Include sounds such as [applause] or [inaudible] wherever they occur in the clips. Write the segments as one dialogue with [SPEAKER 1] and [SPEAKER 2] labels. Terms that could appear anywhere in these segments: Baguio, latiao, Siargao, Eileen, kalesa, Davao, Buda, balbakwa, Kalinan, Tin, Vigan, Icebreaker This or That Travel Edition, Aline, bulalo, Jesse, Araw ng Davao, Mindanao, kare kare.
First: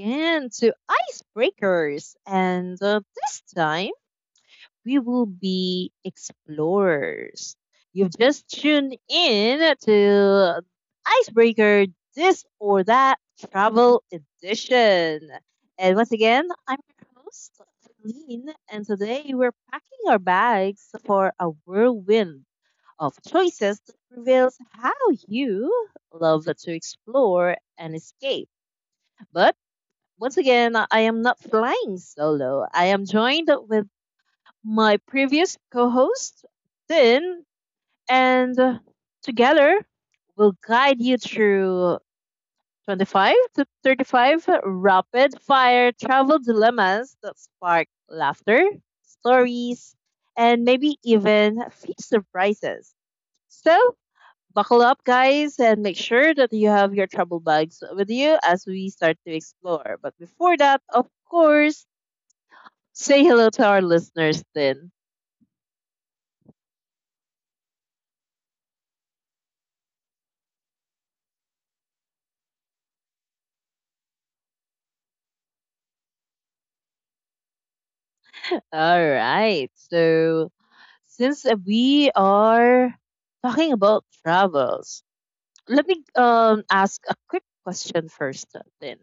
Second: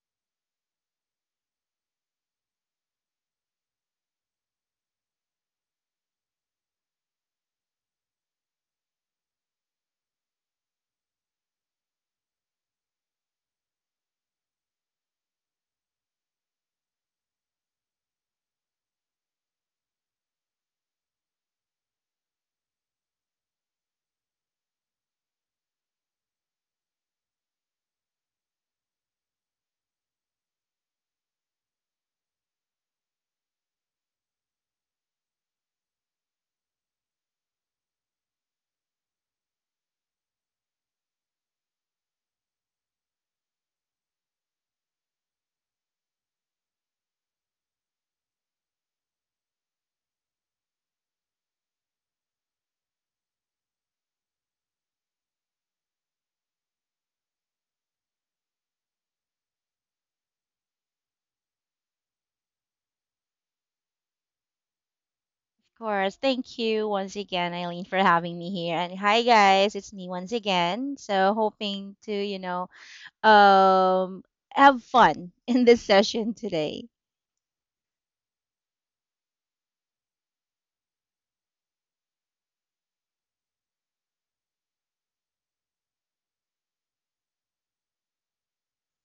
[SPEAKER 1] again to Icebreakers. And This time, we will be explorers. You've just tuned in to Icebreaker This or That Travel Edition. And once again, I'm your host, Aline. And today, we're packing our bags for a whirlwind of choices that reveals how you love to explore and escape. But once again, I am not flying solo. I am joined with my previous co host, Tin, and together we'll guide you through 25 to 35 rapid fire travel dilemmas that spark laughter, stories, and maybe even a few surprises. So buckle up, guys, and make sure that you have your travel bags with you as we start to explore. But before that, of course, say hello to our listeners then.
[SPEAKER 2] Course. Thank you once again, Eileen, for having me here. And hi guys, it's me once again. So hoping to, um have fun [laughs] in this session today.
[SPEAKER 1] All right. So, since we are talking about travels, let me ask a quick question first then.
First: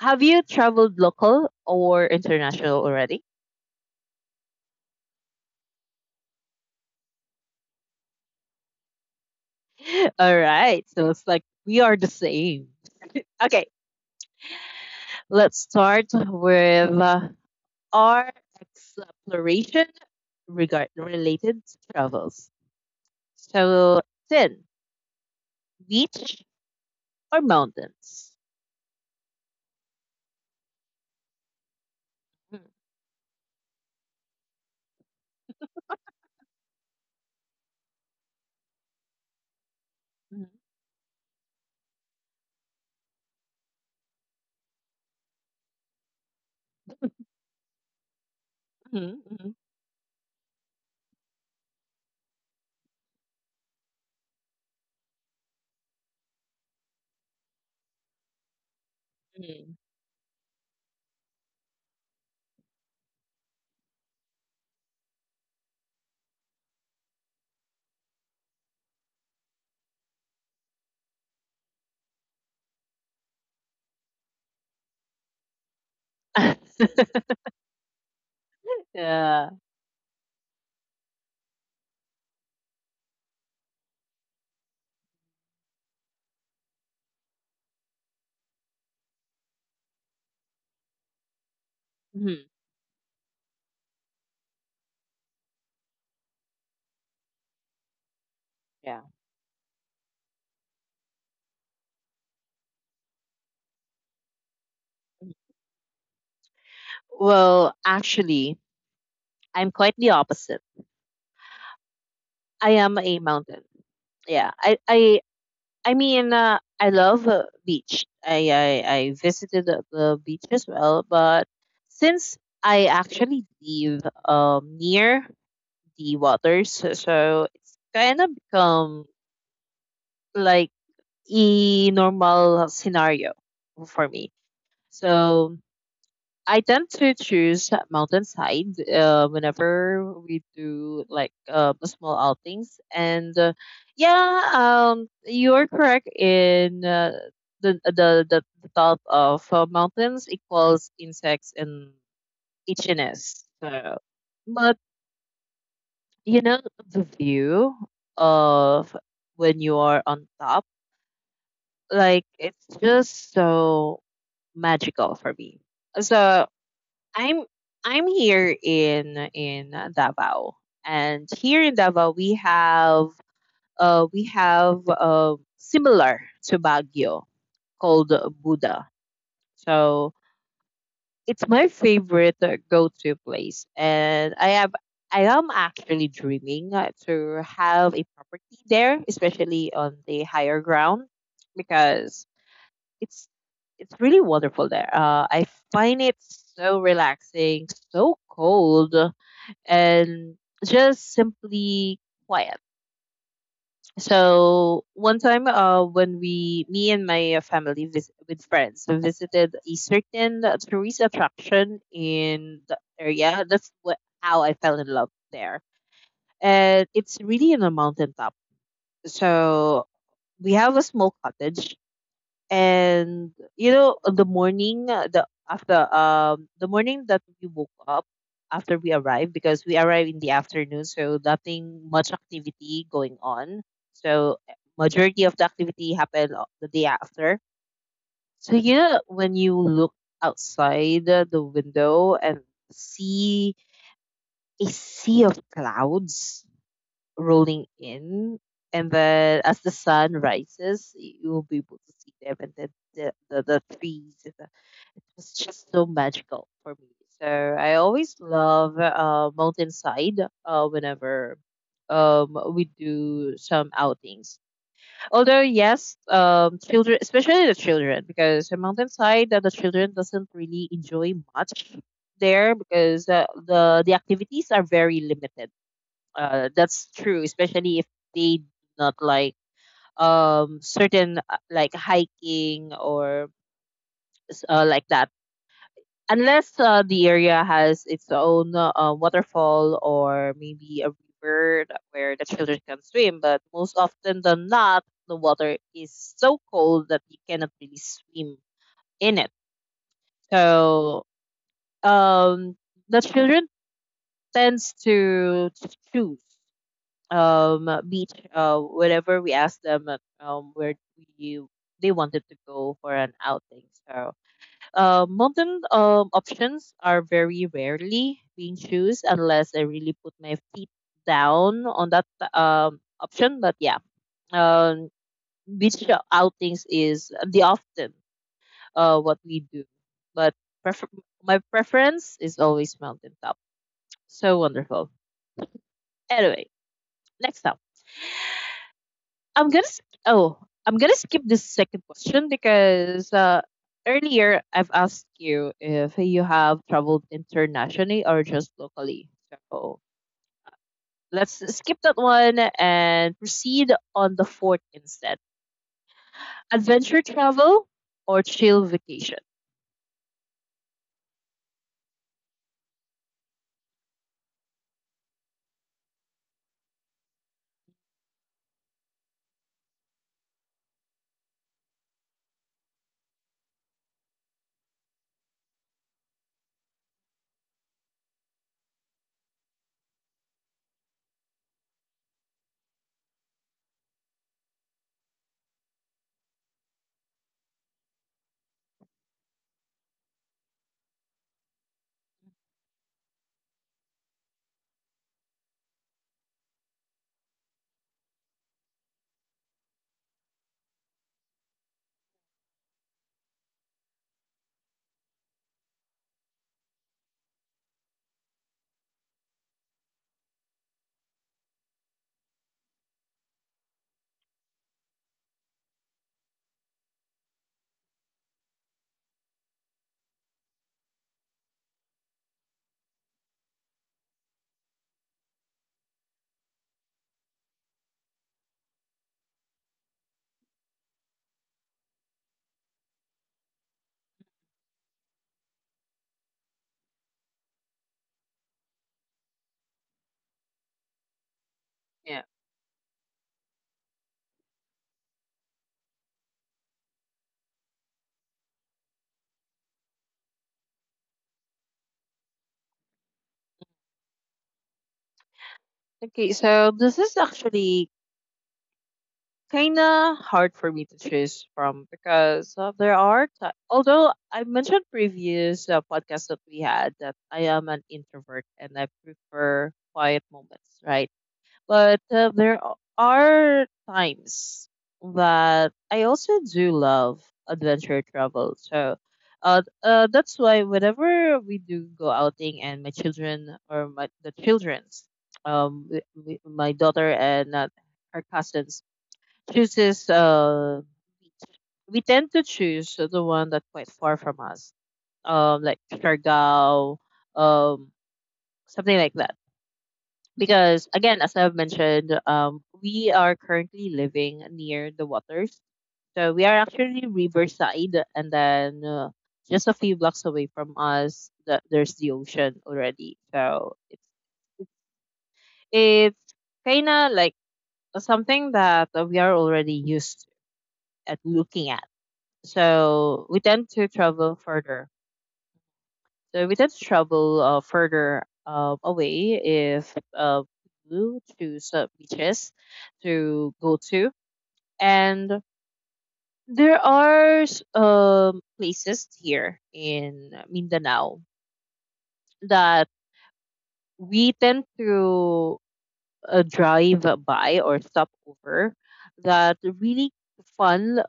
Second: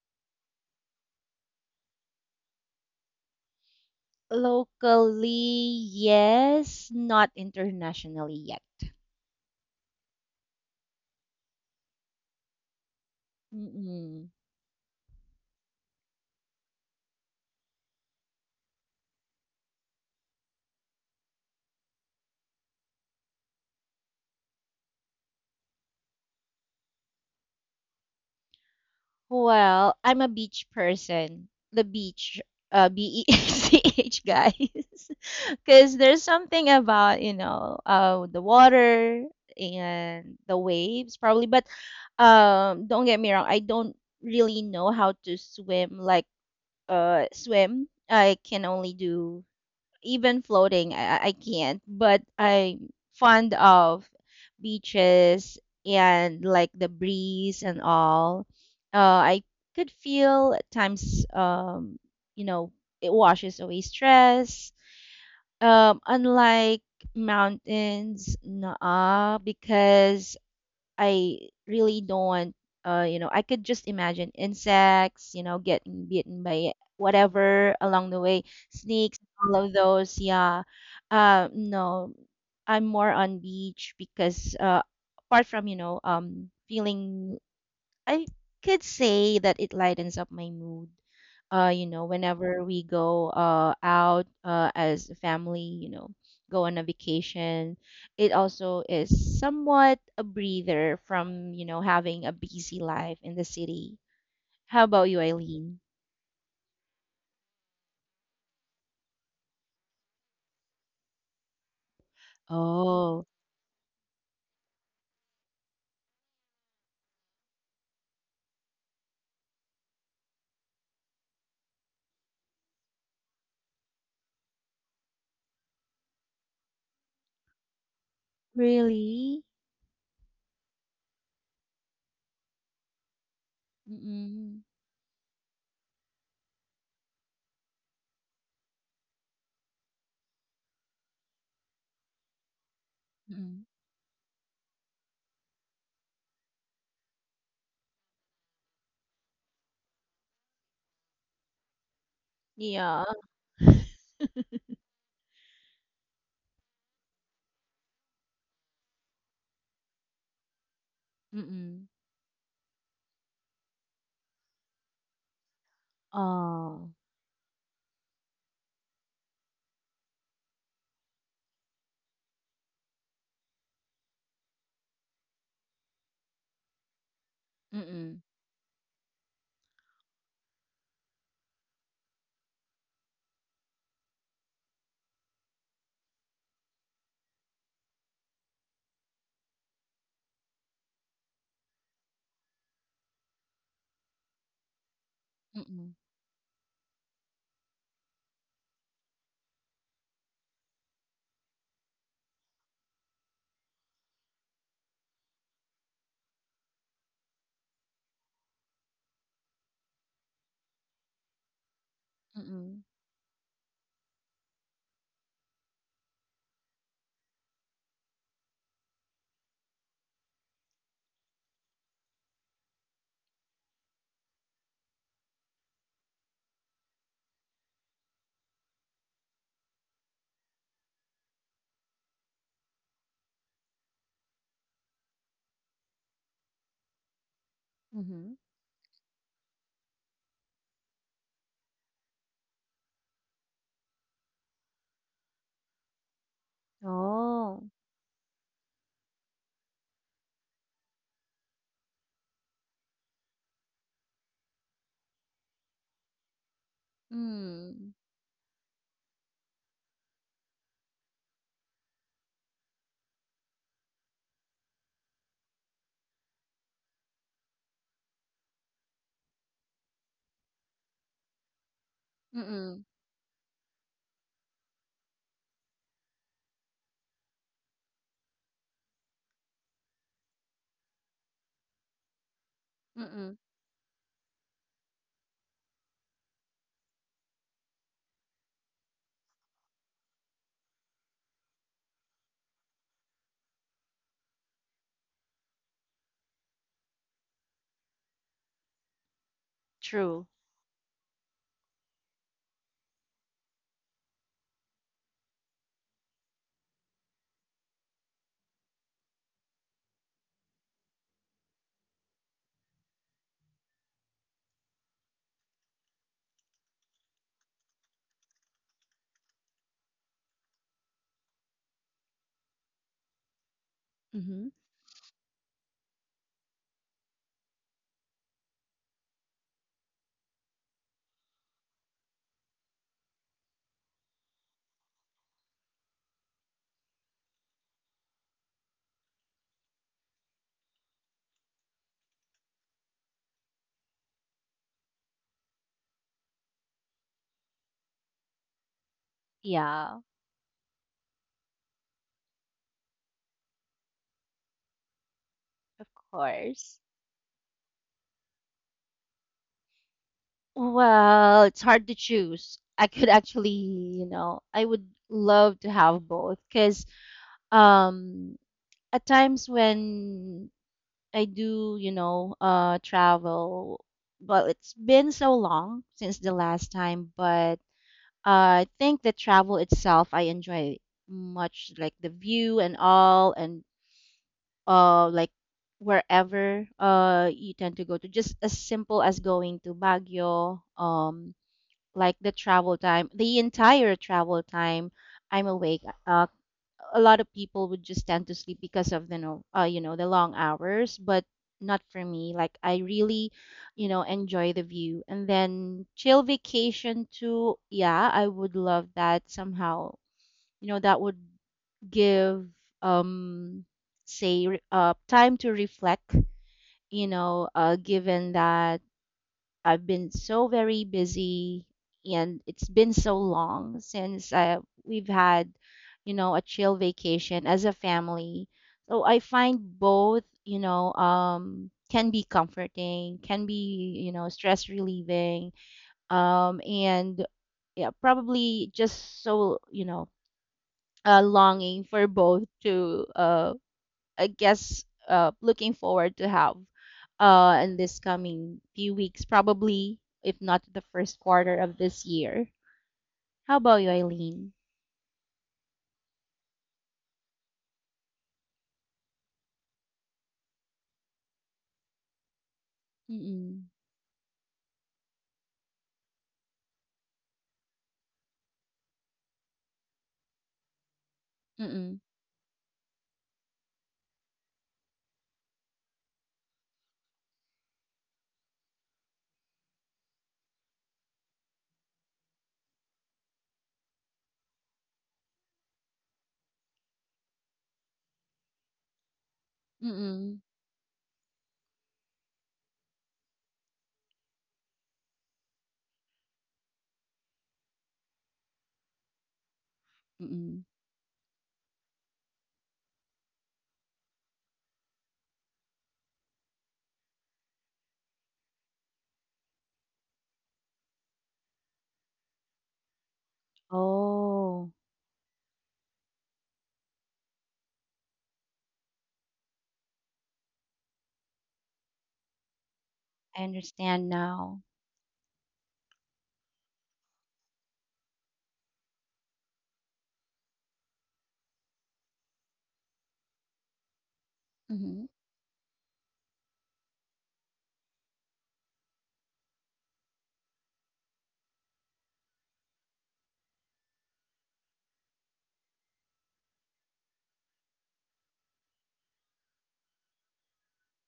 [SPEAKER 1] Have you traveled local or international already?
[SPEAKER 2] Locally, yes, not internationally yet.
[SPEAKER 1] [laughs] All right. So, it's like we are the same. Okay,
[SPEAKER 2] Mm-mm.
[SPEAKER 1] let's start with or exploration regard related to travels. So, sin, beach or mountains?
[SPEAKER 2] Well, I'm a beach person. The beach, beach, guys. [laughs] Because there's something about, the water and
[SPEAKER 1] Mhm,
[SPEAKER 2] the waves, probably. But don't get me wrong, I don't really know how to swim, like, swim. I can only
[SPEAKER 1] mhm,
[SPEAKER 2] do
[SPEAKER 1] mhm,
[SPEAKER 2] even floating, I can't. But I'm fond of beaches and like the breeze and all. I
[SPEAKER 1] mhm, mhm.
[SPEAKER 2] could feel at times, you know, it washes away stress. Unlike mountains, nah, because I really don't you know, I could just imagine insects, getting bitten by
[SPEAKER 1] [laughs]
[SPEAKER 2] whatever along the way, snakes,
[SPEAKER 1] yeah.
[SPEAKER 2] all of those, yeah. No, I'm more on beach because apart from, feeling I could say that it lightens up my mood.
[SPEAKER 1] Mhm,
[SPEAKER 2] Whenever we go out as a family, go on a vacation, it also
[SPEAKER 1] yeah.
[SPEAKER 2] is somewhat a breather from, having a busy life in the city. How about you, Eileen?
[SPEAKER 1] Well, actually, I'm quite the opposite. I am a
[SPEAKER 2] Oh,
[SPEAKER 1] mountain. Yeah. I mean, I love beach. I visited the beach as well, but since I actually live near the waters. So it's kind of become
[SPEAKER 2] really?
[SPEAKER 1] like a normal scenario for me.
[SPEAKER 2] Mm-mm.
[SPEAKER 1] So I tend to choose mountainside whenever we do like small outings. And
[SPEAKER 2] Mm-mm.
[SPEAKER 1] Yeah, you're correct in the thought of mountains equals insects and
[SPEAKER 2] Yeah.
[SPEAKER 1] itchiness. So,
[SPEAKER 2] [laughs]
[SPEAKER 1] but you know the view of when you are on top,
[SPEAKER 2] Mm-mm.
[SPEAKER 1] like it's just so magical for me. So
[SPEAKER 2] Oh.
[SPEAKER 1] I'm here in Davao, and here in Davao we have similar to Baguio called
[SPEAKER 2] Mm-mm.
[SPEAKER 1] Buda. So it's my favorite go-to place, and I am actually dreaming to have a property there, especially on the higher ground, because it's it's really wonderful there. I
[SPEAKER 2] Mm-mm.
[SPEAKER 1] find it so relaxing, so cold, and just simply quiet. So one time, me and my family with friends, we visited a certain tourist attraction in the
[SPEAKER 2] Mm-mm.
[SPEAKER 1] area. That's how I fell in love there, and it's really in a mountaintop. So we have a small cottage, and you know the morning, the morning that we woke up after we arrived. Because we arrived in the afternoon, so nothing much activity going on. So majority of the activity happened the day after.
[SPEAKER 2] Mm-hmm.
[SPEAKER 1] So you know, when you look outside the window and see a sea of clouds
[SPEAKER 2] Oh.
[SPEAKER 1] rolling in, and then as the sun rises, you will be able to see them, and then the trees. And it was just so magical for me. So I
[SPEAKER 2] Mm.
[SPEAKER 1] always love mountainside whenever we do some outings. Although yes, children, especially the children, because the mountainside that the children doesn't really enjoy much there,
[SPEAKER 2] Mm-mm.
[SPEAKER 1] because the activities are very limited. That's true, especially if they do not like certain like hiking or
[SPEAKER 2] Mm-mm.
[SPEAKER 1] like that. Unless the area has its own waterfall, or maybe a river where the children can swim. But most often than not, the water is so cold that you cannot really swim in it.
[SPEAKER 2] True.
[SPEAKER 1] So um, the children tends to choose beach whenever we asked them where we they wanted to go for an outing. So modern options are very rarely being choose, unless I really put my feet down on that option. But yeah,
[SPEAKER 2] Mm-hmm.
[SPEAKER 1] um beach outings is the often what we do. But prefer- my preference is always mountaintop. So wonderful. Anyway, next up, I'm gonna. s- Oh, I'm gonna skip this second question because earlier I've asked you if you have traveled internationally or just locally. So
[SPEAKER 2] Yeah,
[SPEAKER 1] let's skip that one and proceed on the fourth instead.
[SPEAKER 2] of course.
[SPEAKER 1] Adventure travel or chill vacation?
[SPEAKER 2] Well, it's hard to choose. I could actually, I would love to have both because um at times when I do, travel. Well, it's been so long since the last time, but I think the travel itself I enjoy much like the view and all. And like wherever you tend to go to, just as simple as going to Baguio. Like the travel time, the entire travel time I'm awake. A lot of people would just tend to sleep because of the, no you know the long hours, but not for me. Like I really enjoy the view. And then chill vacation too, yeah, I would love that somehow. That would give, um time to reflect, given that I've been so very busy. And it's been so long since, we've had a chill vacation as a family. So I find both, can be comforting, can be, stress relieving, and yeah, probably just so, longing for
[SPEAKER 1] Yeah.
[SPEAKER 2] both to. I guess, looking forward to have, in this coming few weeks, probably if not the first quarter of this year. How about you, Eileen?
[SPEAKER 1] Okay. So this is actually kind of hard for me to choose from, because there are ti
[SPEAKER 2] Mm-mm.
[SPEAKER 1] although I mentioned previous podcast that we had that I am an introvert and I prefer quiet moments, right?
[SPEAKER 2] Mm-mm.
[SPEAKER 1] But are times that I also do love adventure travel. So that's why whenever we do go outing, and my children, or my the children's w- w- my daughter and her cousins chooses
[SPEAKER 2] Mm-mm.
[SPEAKER 1] we tend to choose the one that quite far from us, like Siargao, um, something like that.
[SPEAKER 2] Mm-mm.
[SPEAKER 1] Because again, as I've mentioned, we are currently living near the waters, so we are actually riverside, and then just a few blocks away from us, there's the ocean already. So
[SPEAKER 2] Oh,
[SPEAKER 1] it's kind of like something that we are already used at looking at, so we
[SPEAKER 2] I
[SPEAKER 1] tend to
[SPEAKER 2] understand
[SPEAKER 1] travel
[SPEAKER 2] now.
[SPEAKER 1] further. So we tend to travel further away, if we choose beaches to go to,
[SPEAKER 2] Mm-hmm.
[SPEAKER 1] and there are places here in Mindanao that we tend to drive by or stop over that really fun.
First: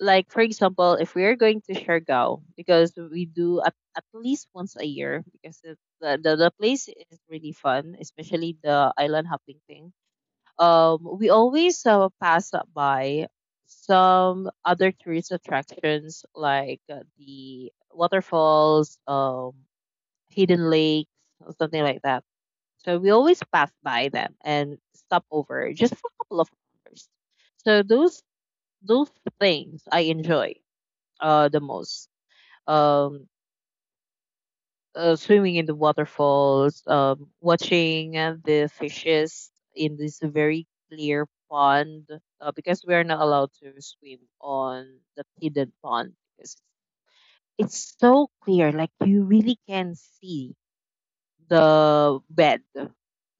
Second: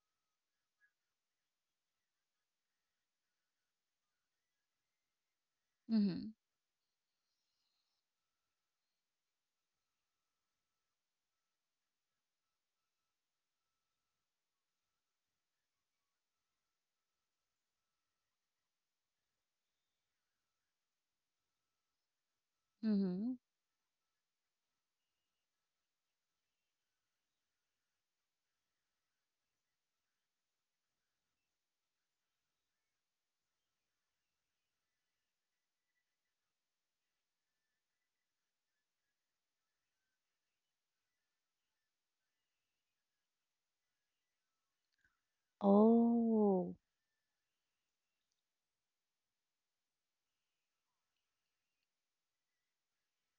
[SPEAKER 1] Like for example, if we are going to Siargao, because we do at least once a year, because it,
[SPEAKER 2] Mm-hmm.
[SPEAKER 1] the place is really fun, especially the island hopping thing. We always pass by some other tourist attractions, like the waterfalls, hidden lakes, or something like that. So we
[SPEAKER 2] Mm-hmm.
[SPEAKER 1] always pass by them and stop over just for a couple of hours. So those things I enjoy the most. Um, Swimming in the waterfalls, watching the fishes in this very clear pond, because we are not allowed to swim on the hidden pond because
[SPEAKER 2] Oh.
[SPEAKER 1] it's so clear, like you really can see the bed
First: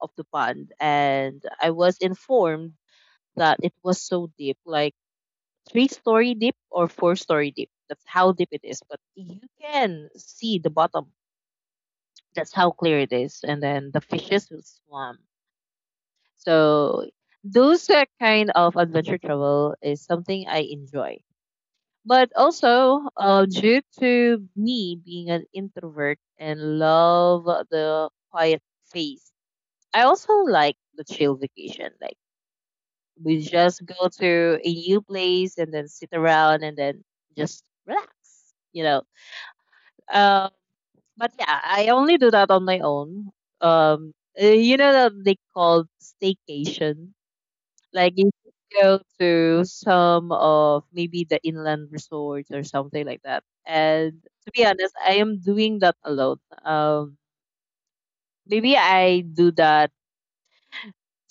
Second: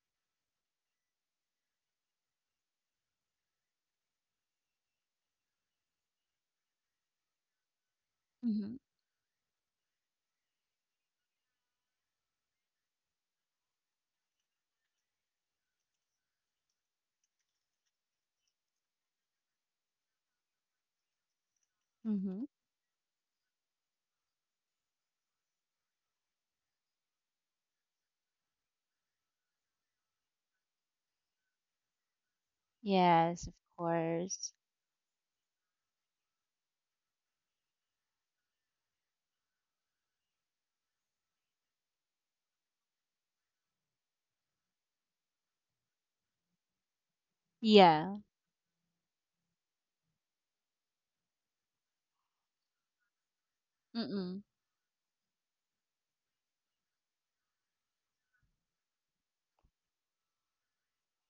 [SPEAKER 1] of the pond. And I was informed that it was so deep, like three-story deep or four-story deep. That's how deep it
[SPEAKER 2] Mm-hmm.
[SPEAKER 1] is, but you can see the bottom. That's how clear it is. And then the fishes will swim. So those kind of adventure travel is something I enjoy. But
[SPEAKER 2] Mm-hmm.
[SPEAKER 1] also, due to me being an introvert and love the quiet phase, I also like the chill vacation. Like, we
[SPEAKER 2] Yes, of
[SPEAKER 1] just go
[SPEAKER 2] course.
[SPEAKER 1] to a new place and then sit around and then just relax. You know, Uh, But yeah, I only do that on my own. Um, you know that they call staycation. Like,
[SPEAKER 2] Yeah.
[SPEAKER 1] you go to some of maybe the inland resorts or something like that. And
[SPEAKER 2] Mm-mm.
[SPEAKER 1] to be honest, I am doing that alone. Um, Maybe I do that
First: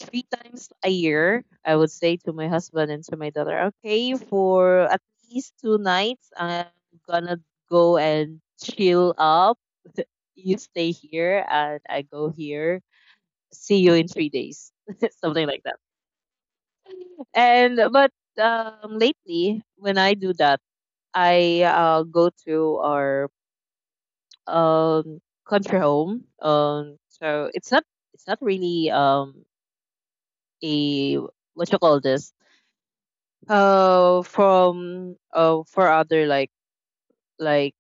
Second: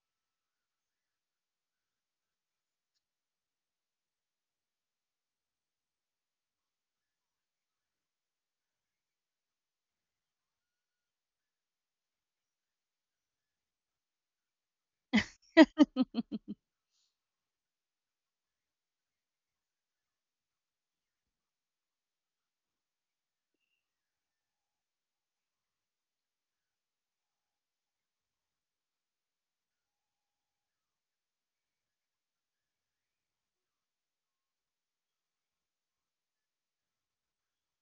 [SPEAKER 1] 3 times a year. I would say to my husband and to my daughter, okay, for at least 2 nights, I'm gonna go and chill up. [laughs] You stay here and I go here. See you in 3 days, [laughs] something like that.
[SPEAKER 2] [laughs]
[SPEAKER 1] And But lately, when I do that, I go to our country home. So it's not really a what you call this, from for other like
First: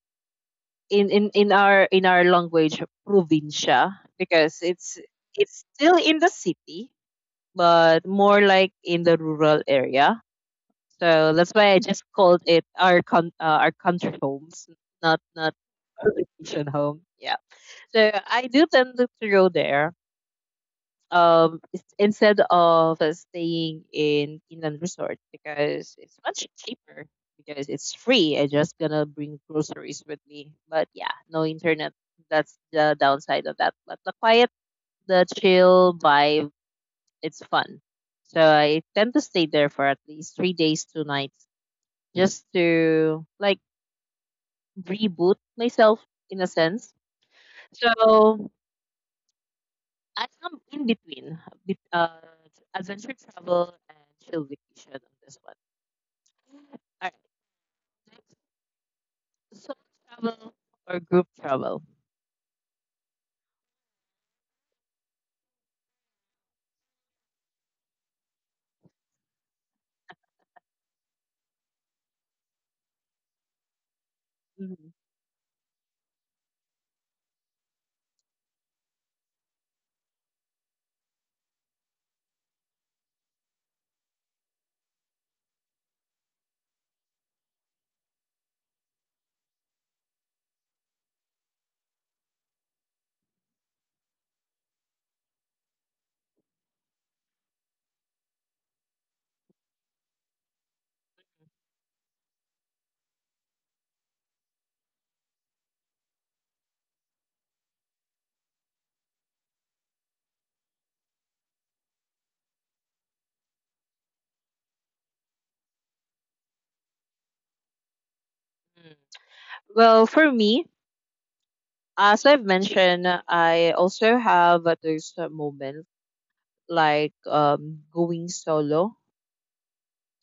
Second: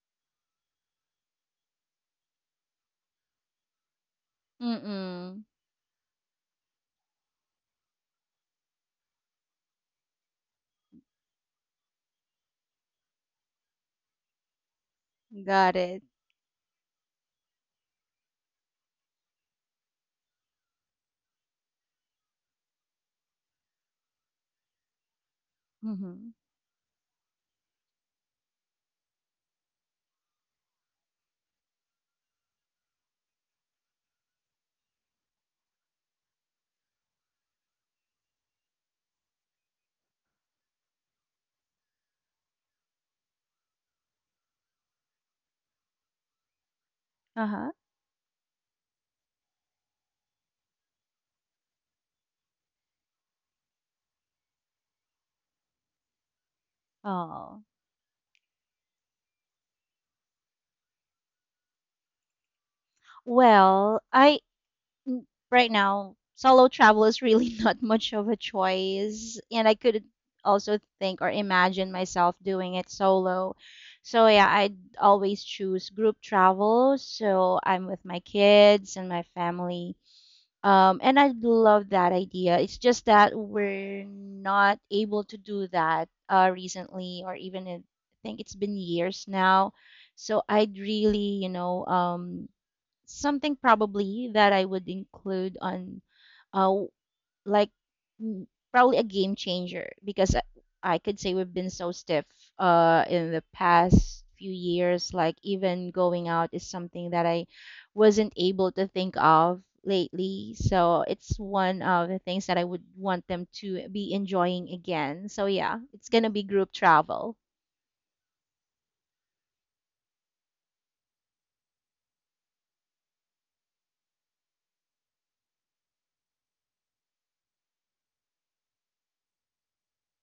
[SPEAKER 1] in our language, provincia, because
[SPEAKER 2] Mm-mm.
[SPEAKER 1] it's still in the city, but more like in the rural area. So that's why I just called it our con our country homes, not
[SPEAKER 2] Got it.
[SPEAKER 1] provincial home. Yeah, so I do tend to go there instead of staying in inland resort, because it's
[SPEAKER 2] Mm-hmm.
[SPEAKER 1] much cheaper, because it's free. I just gonna bring groceries with me. But yeah, no internet. That's the downside of that. But the quiet, the chill vibe, it's fun. So I tend to stay there for at least 3 days, two nights, just to like reboot myself, in a sense.
[SPEAKER 2] Uh-huh.
[SPEAKER 1] So I am in between bet- uh, adventure travel and chill vacation on this one. All right,
[SPEAKER 2] Oh.
[SPEAKER 1] next, solo travel or group travel?
[SPEAKER 2] Well, n- right now, solo travel is really [laughs] not much of a choice, and I couldn't also think or imagine myself doing it solo. So yeah, I'd
[SPEAKER 1] Mhm.
[SPEAKER 2] always choose group travel. So I'm with my kids and my family. And I love that idea. It's just that we're not able to do that, recently, or even in, I think it's been years now. So I'd really, something probably that I would include on, uh, w- like mm, probably a game changer, because I could say we've been so stiff in the past few years. Like even going out is something that I wasn't able to think of lately. So it's one of the things that I would want them to be enjoying again. So yeah, it's gonna be group travel.
[SPEAKER 1] Mm. Well, for me, as I've mentioned, I also have those moments, like going solo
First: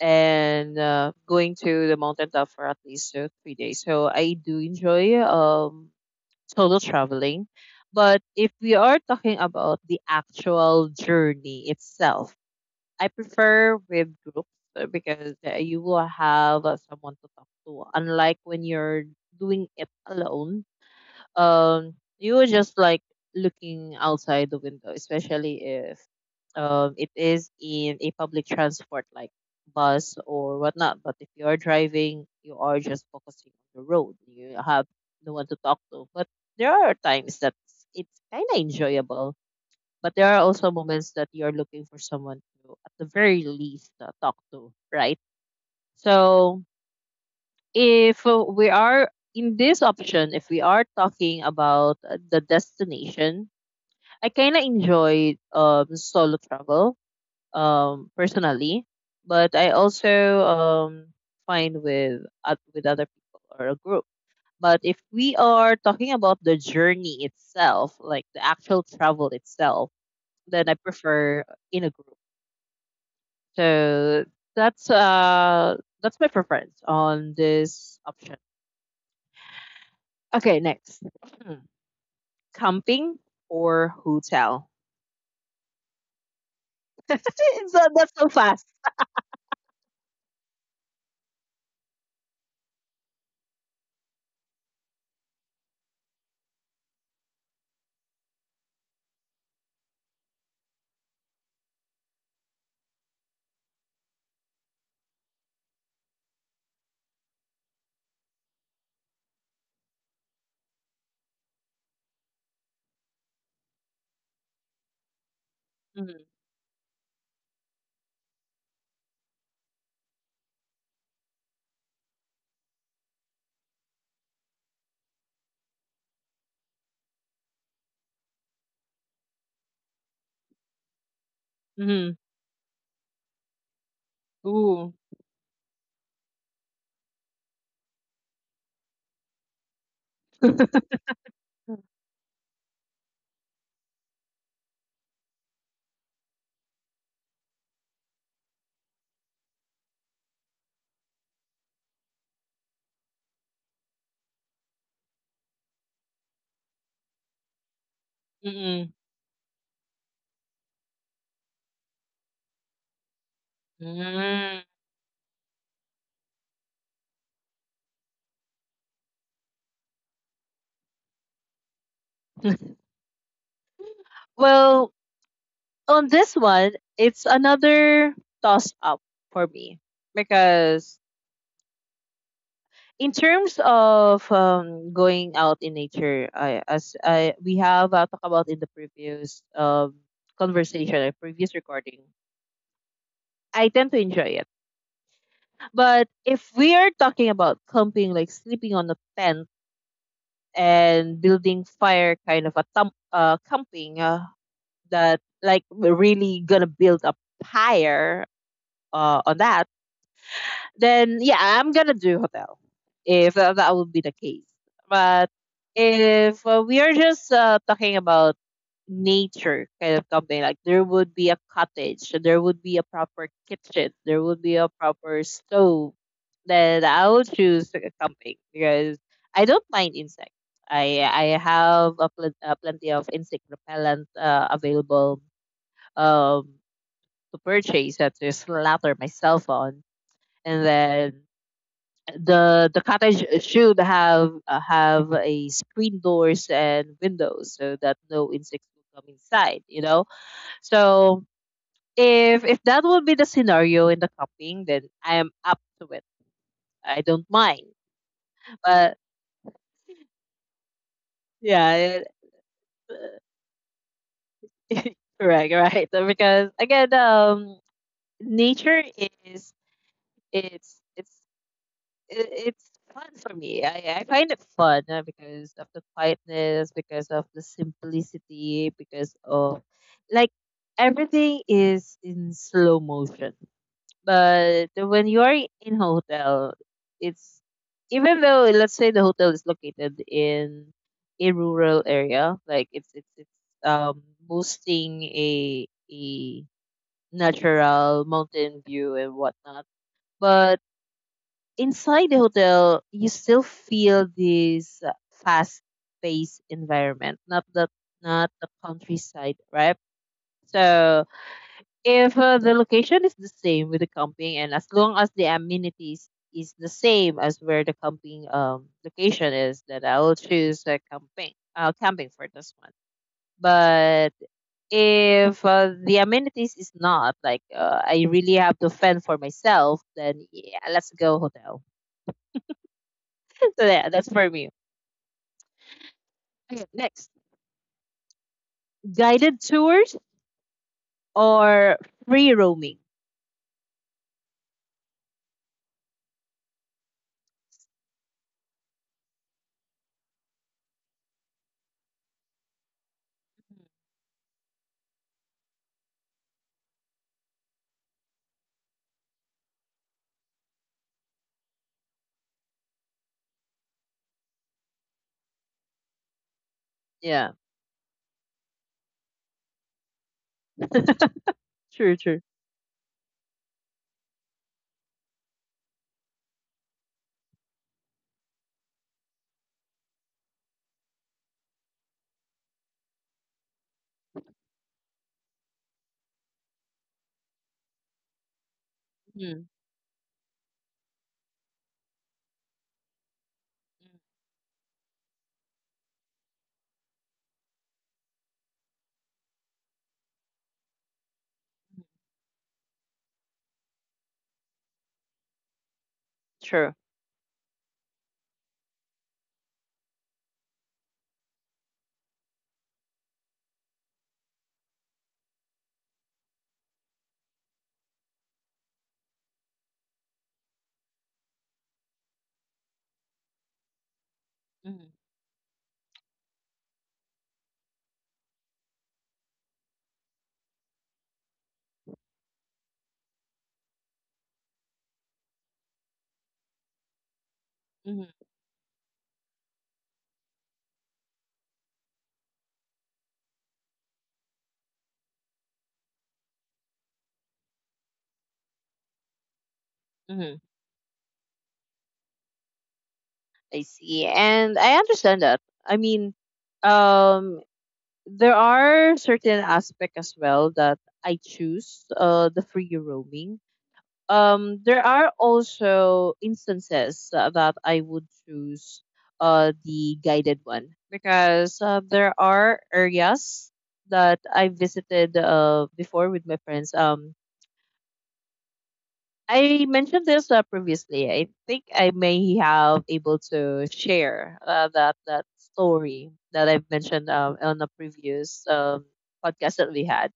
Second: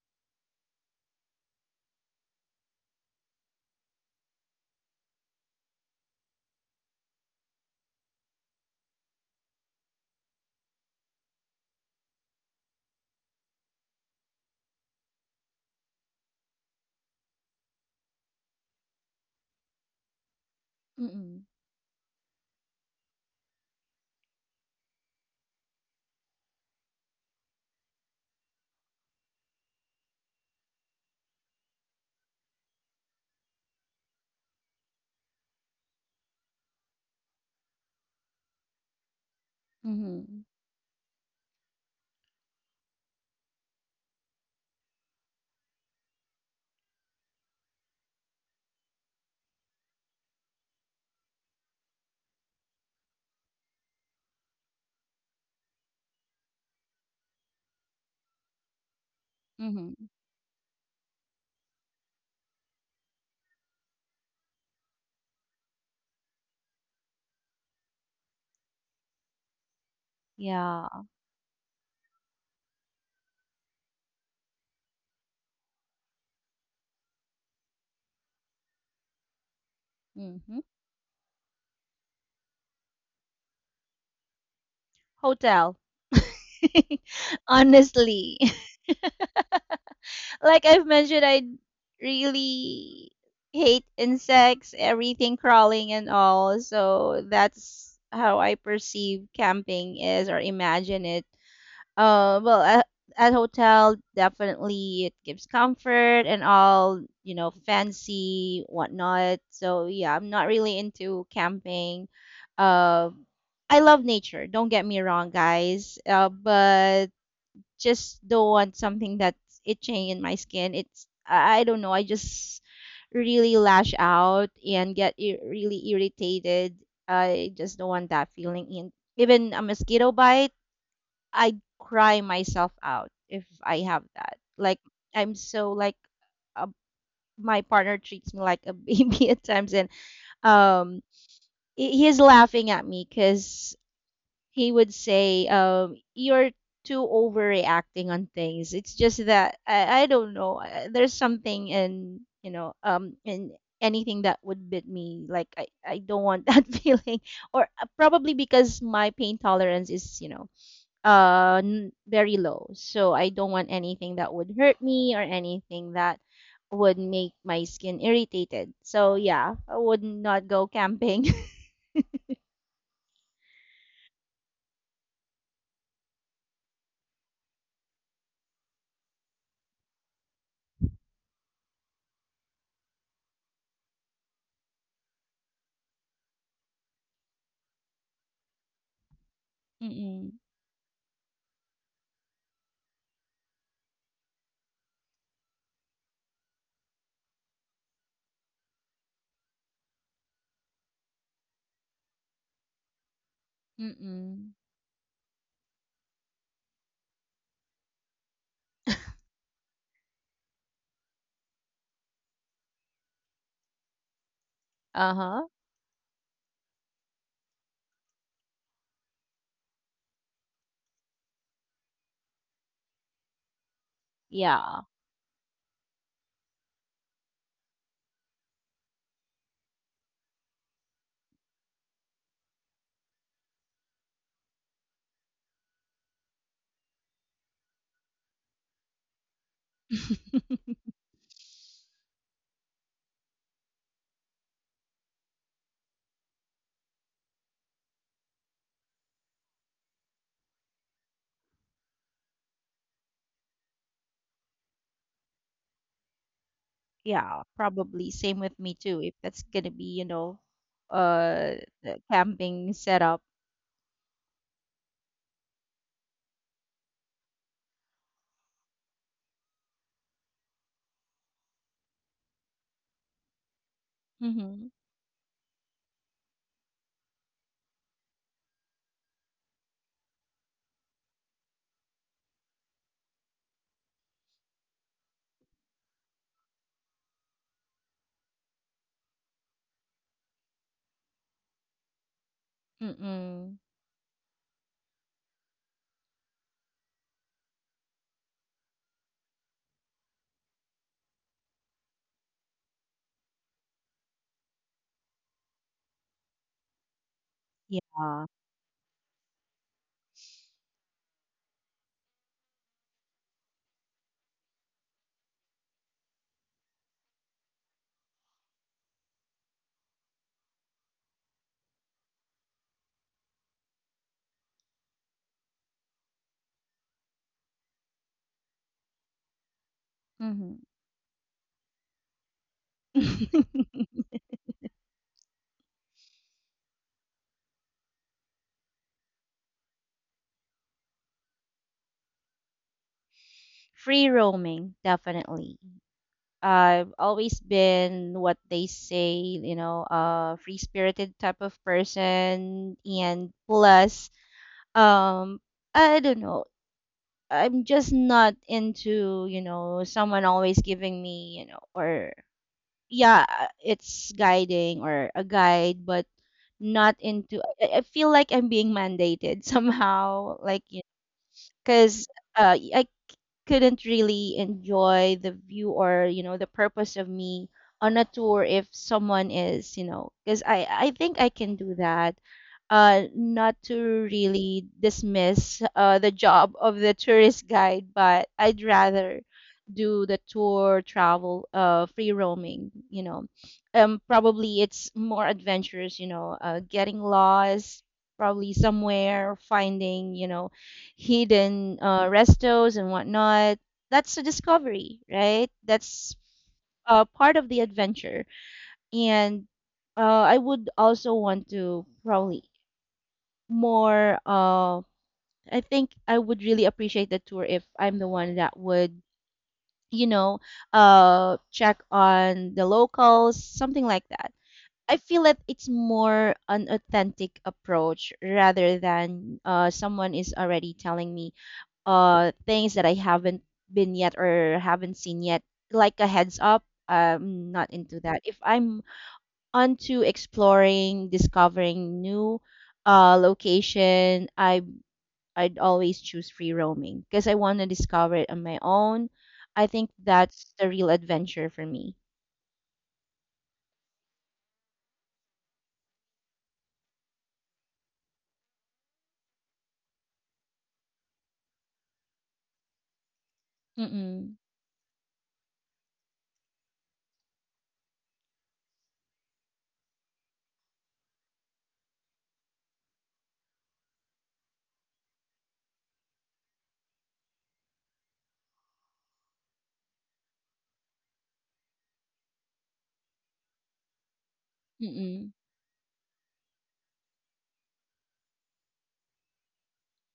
[SPEAKER 1] and going to the mountain top for at least 3 days. So I do enjoy solo traveling. But if we are talking about the actual journey itself, I prefer with groups, because you will have someone to talk to. Unlike when you're doing it alone,
[SPEAKER 2] Mm-mm.
[SPEAKER 1] um you were just like looking outside the window, especially if it is in a public transport, like bus or whatnot. But if you are driving, you are just focusing on the road. You have no one to talk to. But there are times that it's kind of enjoyable. But there
[SPEAKER 2] Mm-hmm.
[SPEAKER 1] are also moments that you're looking for someone to, at the very least, talk to, right? So if we are in this option, if we are talking about the destination, I kind of enjoy solo travel personally, but I
[SPEAKER 2] Mm-hmm.
[SPEAKER 1] also find with with other people or a group. But if we are talking about the journey itself, like the actual travel itself, then I
[SPEAKER 2] Yeah.
[SPEAKER 1] prefer in a group. So that's uh that's my preference on this option.
[SPEAKER 2] Mm-hmm.
[SPEAKER 1] Okay, next. [clears throat] Camping or hotel?
[SPEAKER 2] Hotel. [laughs]
[SPEAKER 1] [laughs] So that's so
[SPEAKER 2] Honestly,
[SPEAKER 1] fast.
[SPEAKER 2] [laughs] like I've mentioned, I really hate insects, everything crawling and all. So that's how I perceive camping is or imagine it. Well, at hotel, definitely it gives comfort and all, fancy whatnot. So yeah, I'm not really into camping. Uh, I love nature. Don't get me wrong, guys.
[SPEAKER 1] Mm-hmm.
[SPEAKER 2] But just don't want something that's itching in my skin. It's I don't know. I just really lash out and get really irritated. I just don't want that feeling. And even a mosquito bite, I
[SPEAKER 1] Mm-hmm.
[SPEAKER 2] cry myself out if I have that. Like
[SPEAKER 1] Ooh.
[SPEAKER 2] I'm so like, uh, my partner treats me like a [laughs] baby at times, and
[SPEAKER 1] [laughs]
[SPEAKER 2] um he's laughing at me because he would say, "You're too overreacting on things. It's just that I don't know. There's something in, in anything that would bit me. Like I don't want that [laughs] feeling. Or probably because
[SPEAKER 1] Mm-mm.
[SPEAKER 2] my pain tolerance is, very low. So I don't want anything that would
[SPEAKER 1] Mm.
[SPEAKER 2] hurt me or anything that would make my skin irritated. So yeah, I would not go camping. [laughs]
[SPEAKER 1] [laughs] Well, on this one, it's another toss up for me because in terms of going out in nature, I, as I we have talked about in the previous
[SPEAKER 2] Mm-mm.
[SPEAKER 1] conversation, previous recording, I tend to enjoy it. But if we are talking about camping, like sleeping on a tent and building fire kind of a thump, camping
[SPEAKER 2] Mm-mm.
[SPEAKER 1] that like we're really gonna build a pyre on that, then yeah, I'm gonna do hotel if that would be the case. But
[SPEAKER 2] Uh-huh.
[SPEAKER 1] if we are just talking about nature kind of company. Like there would be a cottage, there would be a proper kitchen, there would be a
[SPEAKER 2] Yeah.
[SPEAKER 1] proper stove. Then I would choose a company because I don't mind insects. I have a plenty of insect repellent available um to purchase that to slather myself on, and
[SPEAKER 2] [laughs]
[SPEAKER 1] then the cottage should have a screen doors and windows so that no insects will come inside. You know, so if that will be the scenario in the cupping, then I am up to it. I don't
[SPEAKER 2] Yeah,
[SPEAKER 1] mind.
[SPEAKER 2] probably. Same with me
[SPEAKER 1] But
[SPEAKER 2] too, if that's gonna be, uh,
[SPEAKER 1] yeah,
[SPEAKER 2] the camping setup.
[SPEAKER 1] correct, right? [laughs] Because again, nature is it's it's i- it's fun for me. I find it
[SPEAKER 2] Mm-hmm.
[SPEAKER 1] fun because of the quietness, because of the simplicity, because of like everything is in slow motion. But when you are in hotel, it's even though let's say the hotel is located in a rural area, like it's
[SPEAKER 2] Mm-mm.
[SPEAKER 1] boosting a a natural mountain view and whatnot. But inside the hotel, you still feel this fast-paced environment, not the
[SPEAKER 2] Yeah.
[SPEAKER 1] not the countryside, right? So if the location is the same with the camping, and as long as the amenities is the same as where the camping location is, then I will choose camping. Camping for this one. But if the amenities is not like I really have to fend for myself, then
[SPEAKER 2] Mm-hmm.
[SPEAKER 1] yeah, let's go hotel. [laughs] Yeah, that's for
[SPEAKER 2] [laughs]
[SPEAKER 1] me. Okay, next, guided tours or free roaming.
[SPEAKER 2] Free roaming, definitely. I've always been what they say, free-spirited type of person. And plus, um, I don't know. I'm just not into, someone always giving me, or yeah, it's guiding or a guide, but not
[SPEAKER 1] Yeah,
[SPEAKER 2] into. I feel like I'm being mandated [laughs] somehow, like because,
[SPEAKER 1] true.
[SPEAKER 2] I couldn't really enjoy the view or the purpose of me on a tour if someone is, because i think I can do that, not to really dismiss the job of the tourist guide, but I'd rather
[SPEAKER 1] Mm-hmm.
[SPEAKER 2] do the tour travel, free roaming. Probably it's more adventurous, getting lost probably somewhere, finding, hidden, restos and whatnot. That's a discovery, right? That's,
[SPEAKER 1] True.
[SPEAKER 2] part of the adventure. And, I would also want to probably more. I think I would really appreciate the tour if I'm the one that would, you know, check on the locals, something like that. I feel that it's more an authentic approach rather than, someone is already telling me things that I haven't been yet or haven't seen yet, like a heads up. I'm not into that. If I'm onto exploring, discovering new location, I'd always choose free roaming because I want to discover it on my own. I think
[SPEAKER 1] Mm-hmm.
[SPEAKER 2] that's the real adventure for me.
[SPEAKER 1] I see. And I understand that. I mean, um, there are certain aspect as well that I choose the free roaming.
[SPEAKER 2] Mm-mm.
[SPEAKER 1] There are also instances that I would choose the guided one because there are areas that I visited before with my friends. I mentioned this previously. I think I may have able to share that
[SPEAKER 2] Mm-mm.
[SPEAKER 1] story that I've mentioned on the previous podcast that we had.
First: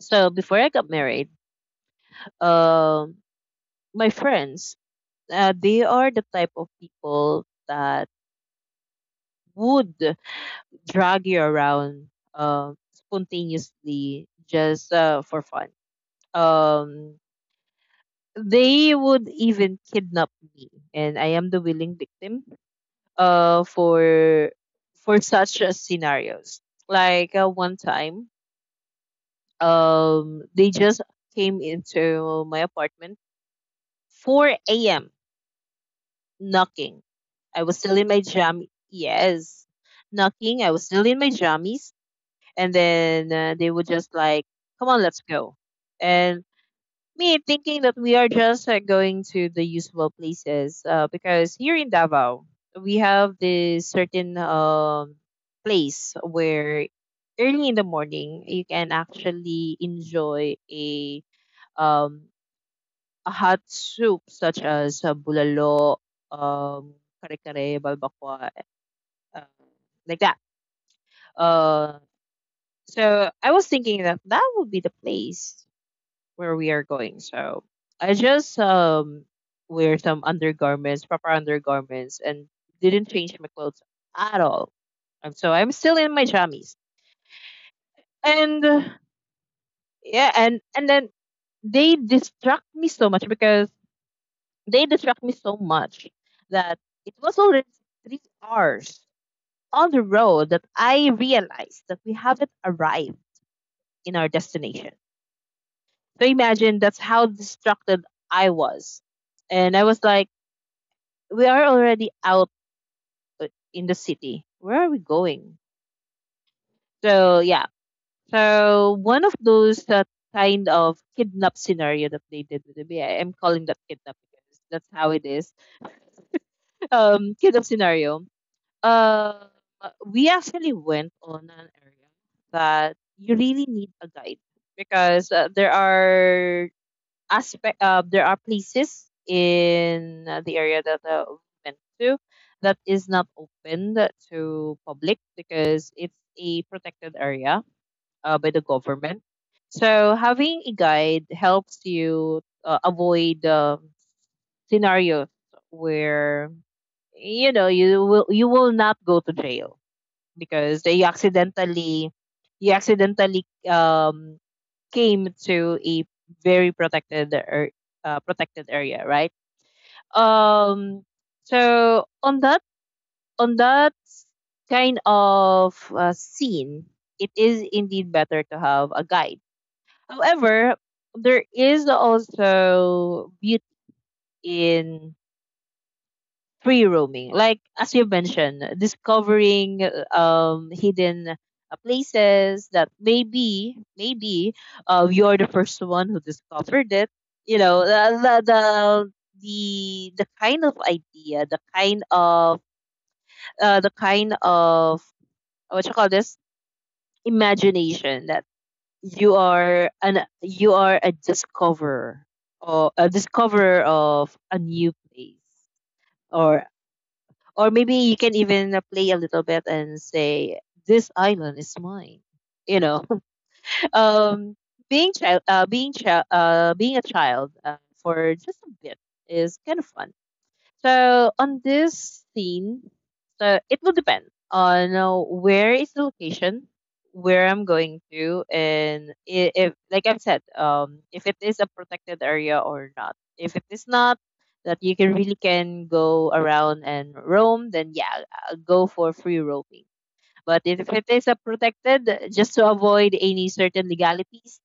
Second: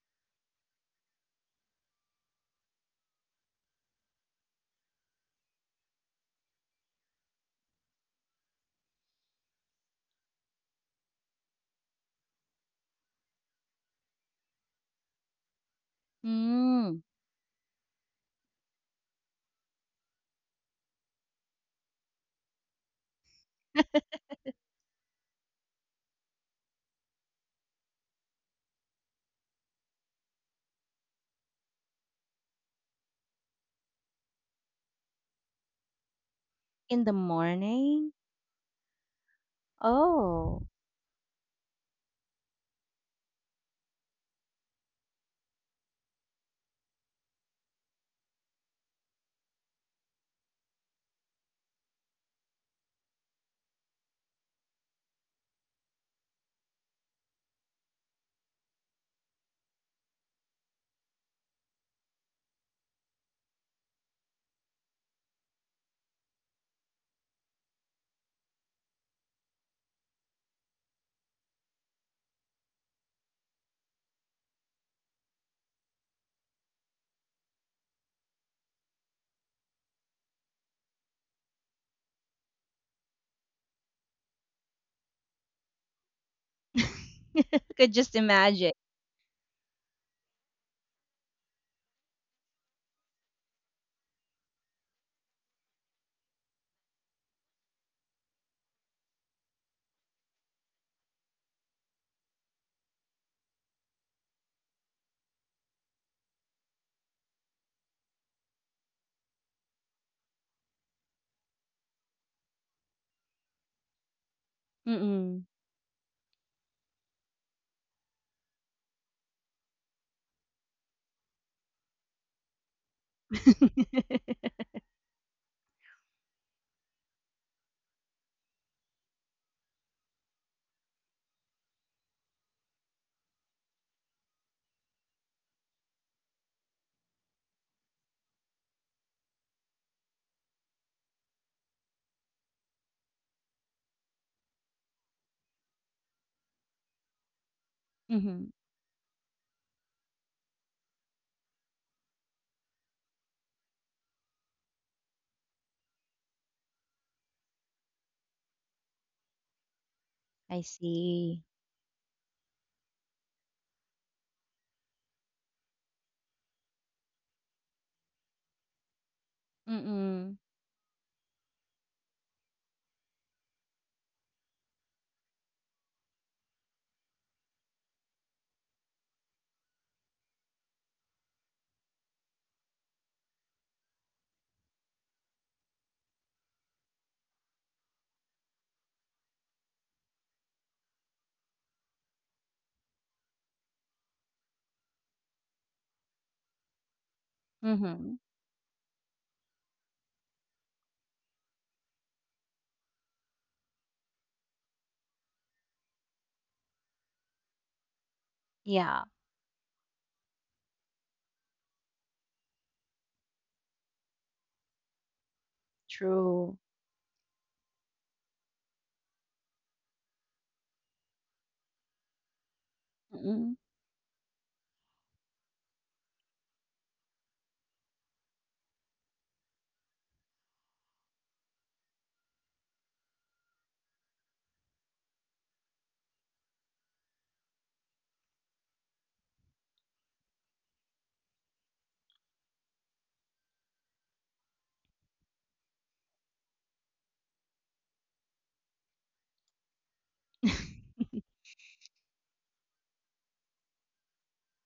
[SPEAKER 1] So before I got married, um, my friends, they are the type of people that would drag you around spontaneously just for fun.
[SPEAKER 2] Mm.
[SPEAKER 1] Um, they would even kidnap me, and I am the willing victim uh for for [laughs] such scenarios. Like one time, they just came into my apartment 4 a.m. knocking.
[SPEAKER 2] In the
[SPEAKER 1] I was still in
[SPEAKER 2] morning?
[SPEAKER 1] my jam. Yes,
[SPEAKER 2] Oh.
[SPEAKER 1] knocking. I was still in my jammies, and then they would just like, "Come on, let's go," and me thinking that we are just going to the usual places because here in Davao we have this certain place where early in the morning you can actually enjoy a um hot soup such as bulalo, kare kare, balbakwa, uh, like that. Uh, so I was thinking that that would be the place where we are going. So I just wear some undergarments, proper undergarments, and didn't change my clothes at all. And so I'm still in my jammies.
[SPEAKER 2] [laughs] Could just
[SPEAKER 1] And
[SPEAKER 2] imagine.
[SPEAKER 1] yeah, and then they distract me so much because they distract me so much that it was already 3 hours on the road that I realized that we haven't arrived in our destination. So imagine that's how distracted I was. And I was like, we are already out in the city. Where are we
[SPEAKER 2] Mm-mm.
[SPEAKER 1] going? So yeah. So one of those kind of kidnap scenario that they did with the BI. I'm calling that
[SPEAKER 2] [laughs]
[SPEAKER 1] kidnap because that's how it is. Kidnap scenario. Uh, we actually went on an area that you really need a guide because there are aspect there are places in the area that we went to that is not open to public because it's a protected area
[SPEAKER 2] Hmm,
[SPEAKER 1] by the government, so having a guide helps you avoid scenarios where you know you will not go to jail
[SPEAKER 2] I
[SPEAKER 1] because you
[SPEAKER 2] see.
[SPEAKER 1] accidentally you accidentally um came to a very protected protected area, right?
[SPEAKER 2] Mm-mm.
[SPEAKER 1] Um, so on that on that kind of scene, it is indeed better to have a guide. However, there is also beauty in free roaming. Like as you mentioned, discovering hidden places that maybe you're the first one who discovered it. You know
[SPEAKER 2] Mm-hmm.
[SPEAKER 1] the kind of idea, the kind of what you call this imagination that
[SPEAKER 2] Yeah,
[SPEAKER 1] you are a discoverer or a discoverer of a new place
[SPEAKER 2] true.
[SPEAKER 1] or. Or maybe you can even play a little bit and say, "This island is mine." You know,
[SPEAKER 2] Mm-mm.
[SPEAKER 1] [laughs] um, being a child for just a bit is kind of fun. So on this scene, so it will depend on where is the location, where I'm going to, and if, like I've said, if it is a protected area or not. If it is not, that you can really can go around and roam, then yeah, go for free roaming. But if it is
[SPEAKER 2] [laughs]
[SPEAKER 1] a protected, just to avoid any certain legalities,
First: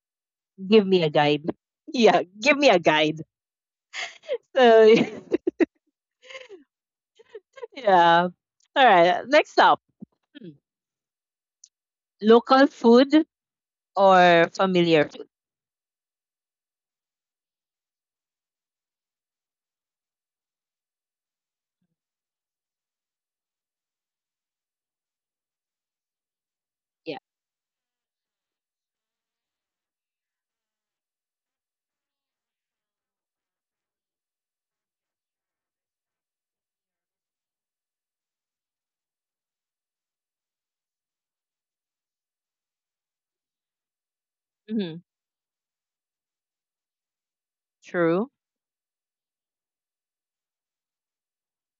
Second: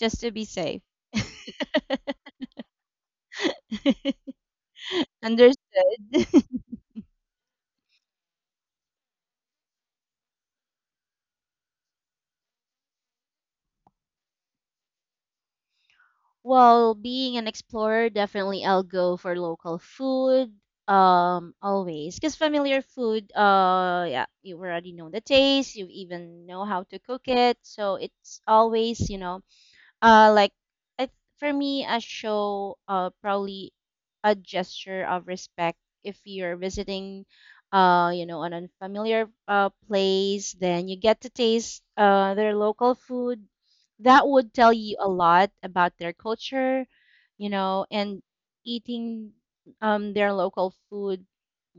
[SPEAKER 2] Just to be safe.
[SPEAKER 1] give me a guide. [laughs] Yeah, give me a guide.
[SPEAKER 2] [laughs]
[SPEAKER 1] So [laughs]
[SPEAKER 2] Understood. [laughs]
[SPEAKER 1] yeah. All right, next up. Mm. Local food or familiar food?
[SPEAKER 2] Well, being an explorer, definitely I'll go for local food. Always, because familiar food, yeah, you already know the taste. You even know how to
[SPEAKER 1] Yeah.
[SPEAKER 2] cook it, so it's always, like it, for me, a show probably a gesture of respect. If you're visiting, an unfamiliar place, then you get to taste their local food. That would tell you
[SPEAKER 1] Hmm.
[SPEAKER 2] a lot about their culture, and
[SPEAKER 1] True.
[SPEAKER 2] eating their local food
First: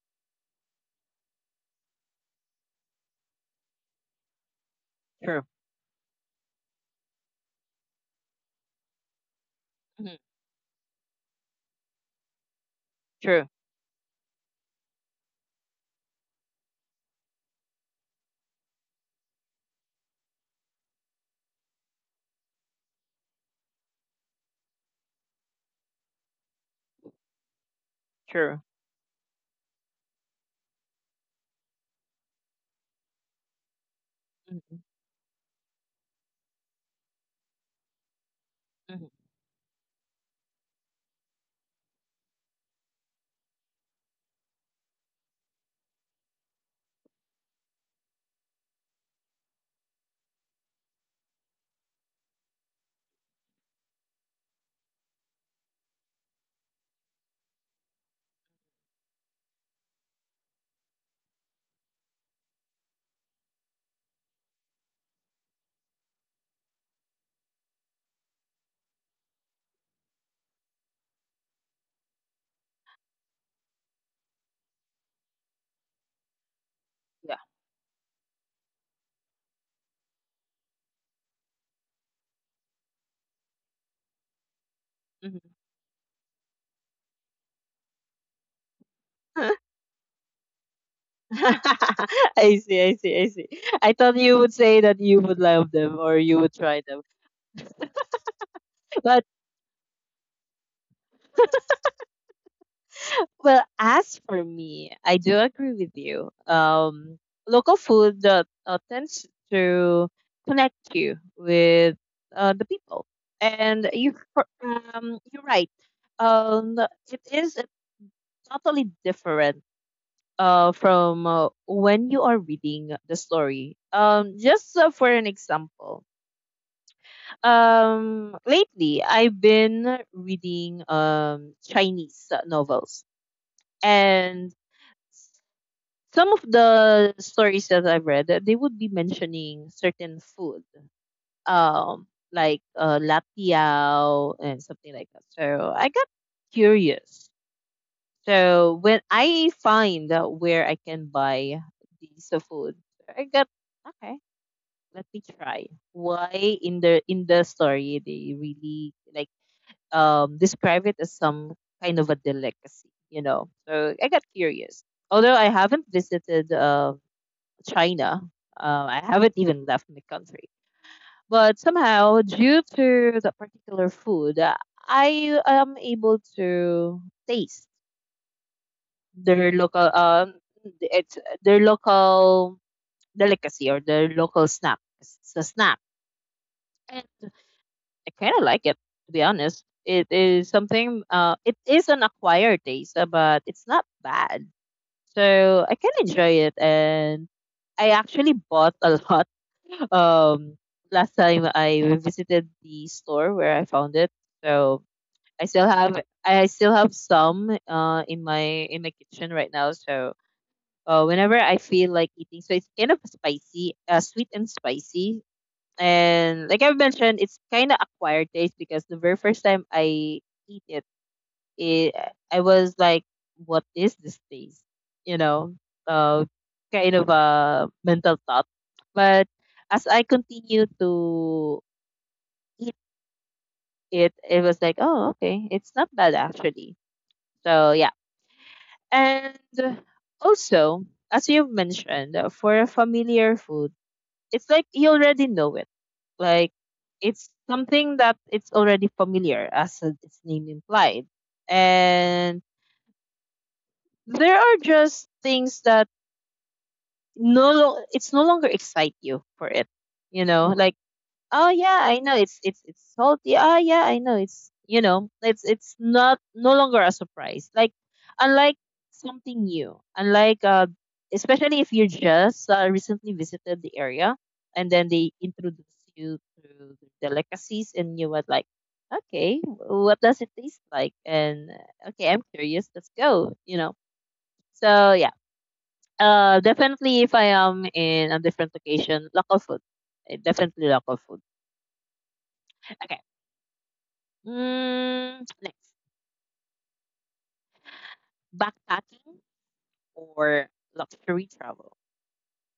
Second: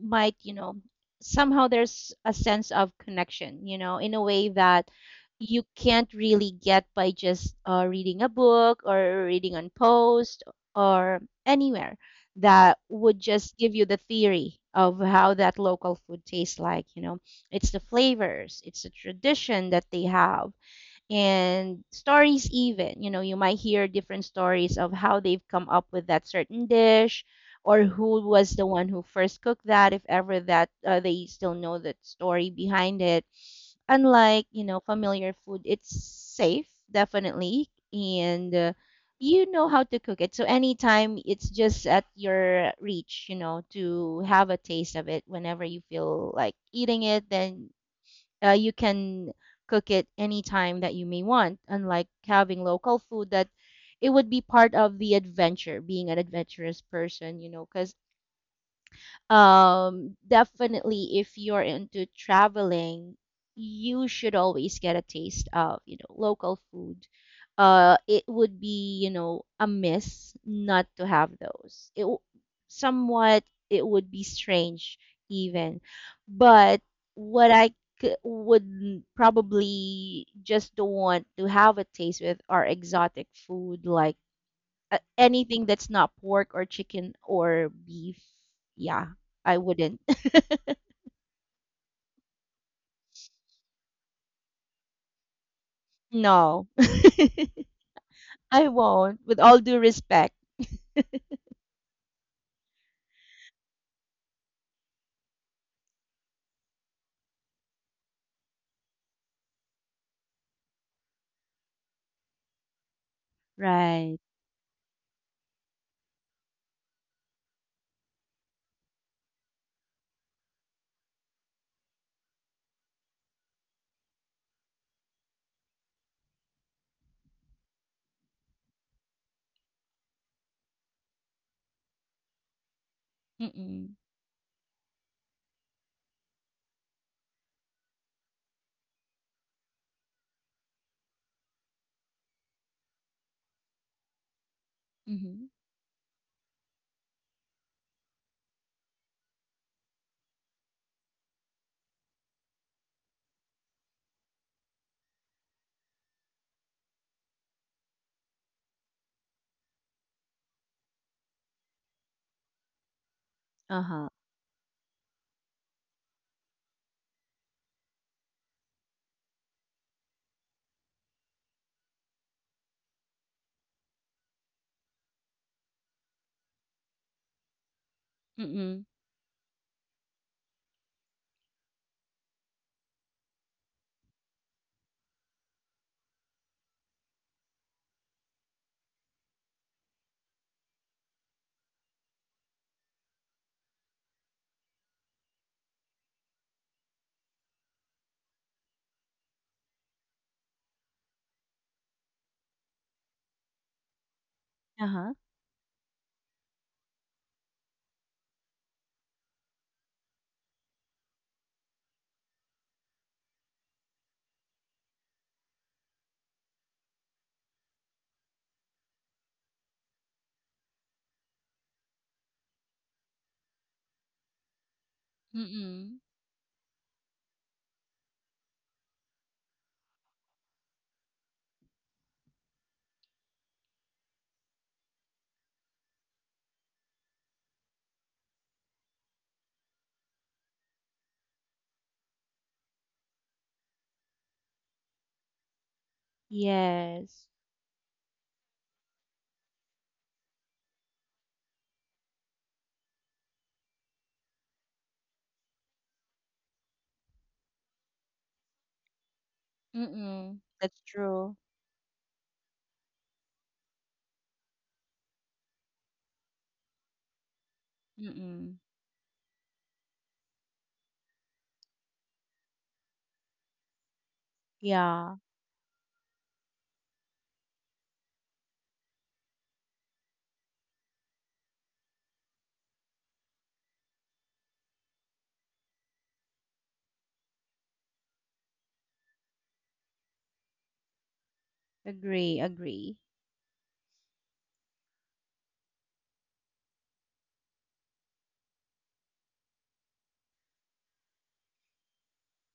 [SPEAKER 2] might, somehow there's a sense of connection, in a way that
[SPEAKER 1] True.
[SPEAKER 2] you can't really get by just, reading a book or reading on
[SPEAKER 1] Hmm.
[SPEAKER 2] post or anywhere, that would
[SPEAKER 1] True.
[SPEAKER 2] just give you the theory of how that local food tastes like. It's the flavors, it's the tradition that they have. And stories even, you might hear different stories of how they've come up with that certain dish, or who was
[SPEAKER 1] True.
[SPEAKER 2] the one who first cooked that, if ever that, they still know the story behind it. Unlike,
[SPEAKER 1] Hmm.
[SPEAKER 2] familiar food, it's safe definitely, and,
[SPEAKER 1] Hmm.
[SPEAKER 2] you know how to cook it. So anytime it's just at your reach, to have a taste of it whenever you feel like eating it, then, you can cook it anytime that you may want. Unlike having local food, that it would be part of the adventure, being an adventurous person. Because, definitely, if you're into traveling, you should always get a taste of, local food. It would be, a miss not to have those. Somewhat it would be strange even, but
[SPEAKER 1] Yeah.
[SPEAKER 2] what I c- would n- probably just don't want to have a taste with are exotic food, like
[SPEAKER 1] Hmm.
[SPEAKER 2] anything that's not pork or chicken or beef, yeah, I wouldn't. [laughs]
[SPEAKER 1] [laughs] I see. I see. I see. I thought you would say that you would love them or you would
[SPEAKER 2] No,
[SPEAKER 1] try them.
[SPEAKER 2] [laughs] I won't.
[SPEAKER 1] But
[SPEAKER 2] With all due respect,
[SPEAKER 1] well, as for me, I do agree with you. Local food tends to connect you with the people, and you
[SPEAKER 2] right?
[SPEAKER 1] you're right, um it is totally different from when you are reading the story. Just for an example, lately I've been reading Chinese novels,
[SPEAKER 2] Mm-mm.
[SPEAKER 1] and some of the stories that I've read, they would be mentioning certain food, um, like latiao and something like that.
[SPEAKER 2] Mm-hmm.
[SPEAKER 1] So I got curious. So when I find out where I can buy these food, I got okay. Let me try. Why in the story they really like describe it as some kind of a delicacy, you know? So I
[SPEAKER 2] Uh-huh.
[SPEAKER 1] got curious. Although I haven't visited China, I haven't even left my country. But somehow, due to that particular food, I am able to taste
[SPEAKER 2] Mm-mm.
[SPEAKER 1] their it's local delicacy or their local snack. It's a snack. And I kinda like it, to be honest. It is something it is an acquired taste, but it's not bad. So I can enjoy it, and I actually bought a lot. [laughs] Um last time I visited the store where I found it. So
[SPEAKER 2] Uh-huh.
[SPEAKER 1] I still have I still have some in my kitchen right now. So whenever I feel like eating. So it's kind of spicy, sweet and spicy. And like I mentioned, it's kind of acquired taste because the very first time I eat it, it I was like, "What is this taste?" You know,
[SPEAKER 2] Mm-mm.
[SPEAKER 1] uh, kind of a mental thought. But as I continue to eat it, it was like, "Oh, okay, it's not bad actually." So yeah, and also as you mentioned, for a familiar food it's like you already know it. Like it's
[SPEAKER 2] Yes.
[SPEAKER 1] something that it's already familiar, as its name implied. And there are just things that it's no longer excite you for it. You
[SPEAKER 2] Mm-mm.
[SPEAKER 1] know, like,
[SPEAKER 2] That's true.
[SPEAKER 1] "Oh yeah, I know it's salty. Oh yeah, I know it's, you know, it's not no longer a surprise." Like unlike
[SPEAKER 2] Mm-mm.
[SPEAKER 1] something new, unlike especially if you just recently visited the area and then they
[SPEAKER 2] Yeah.
[SPEAKER 1] introduce you to the delicacies and you were like, okay, what does it taste like? And okay, I'm curious. Let's go. You know. So yeah, definitely if I am in a different location, local food. Definitely local food.
[SPEAKER 2] Agree. Agree.
[SPEAKER 1] Okay. [tsk] Next, backpacking or luxury travel.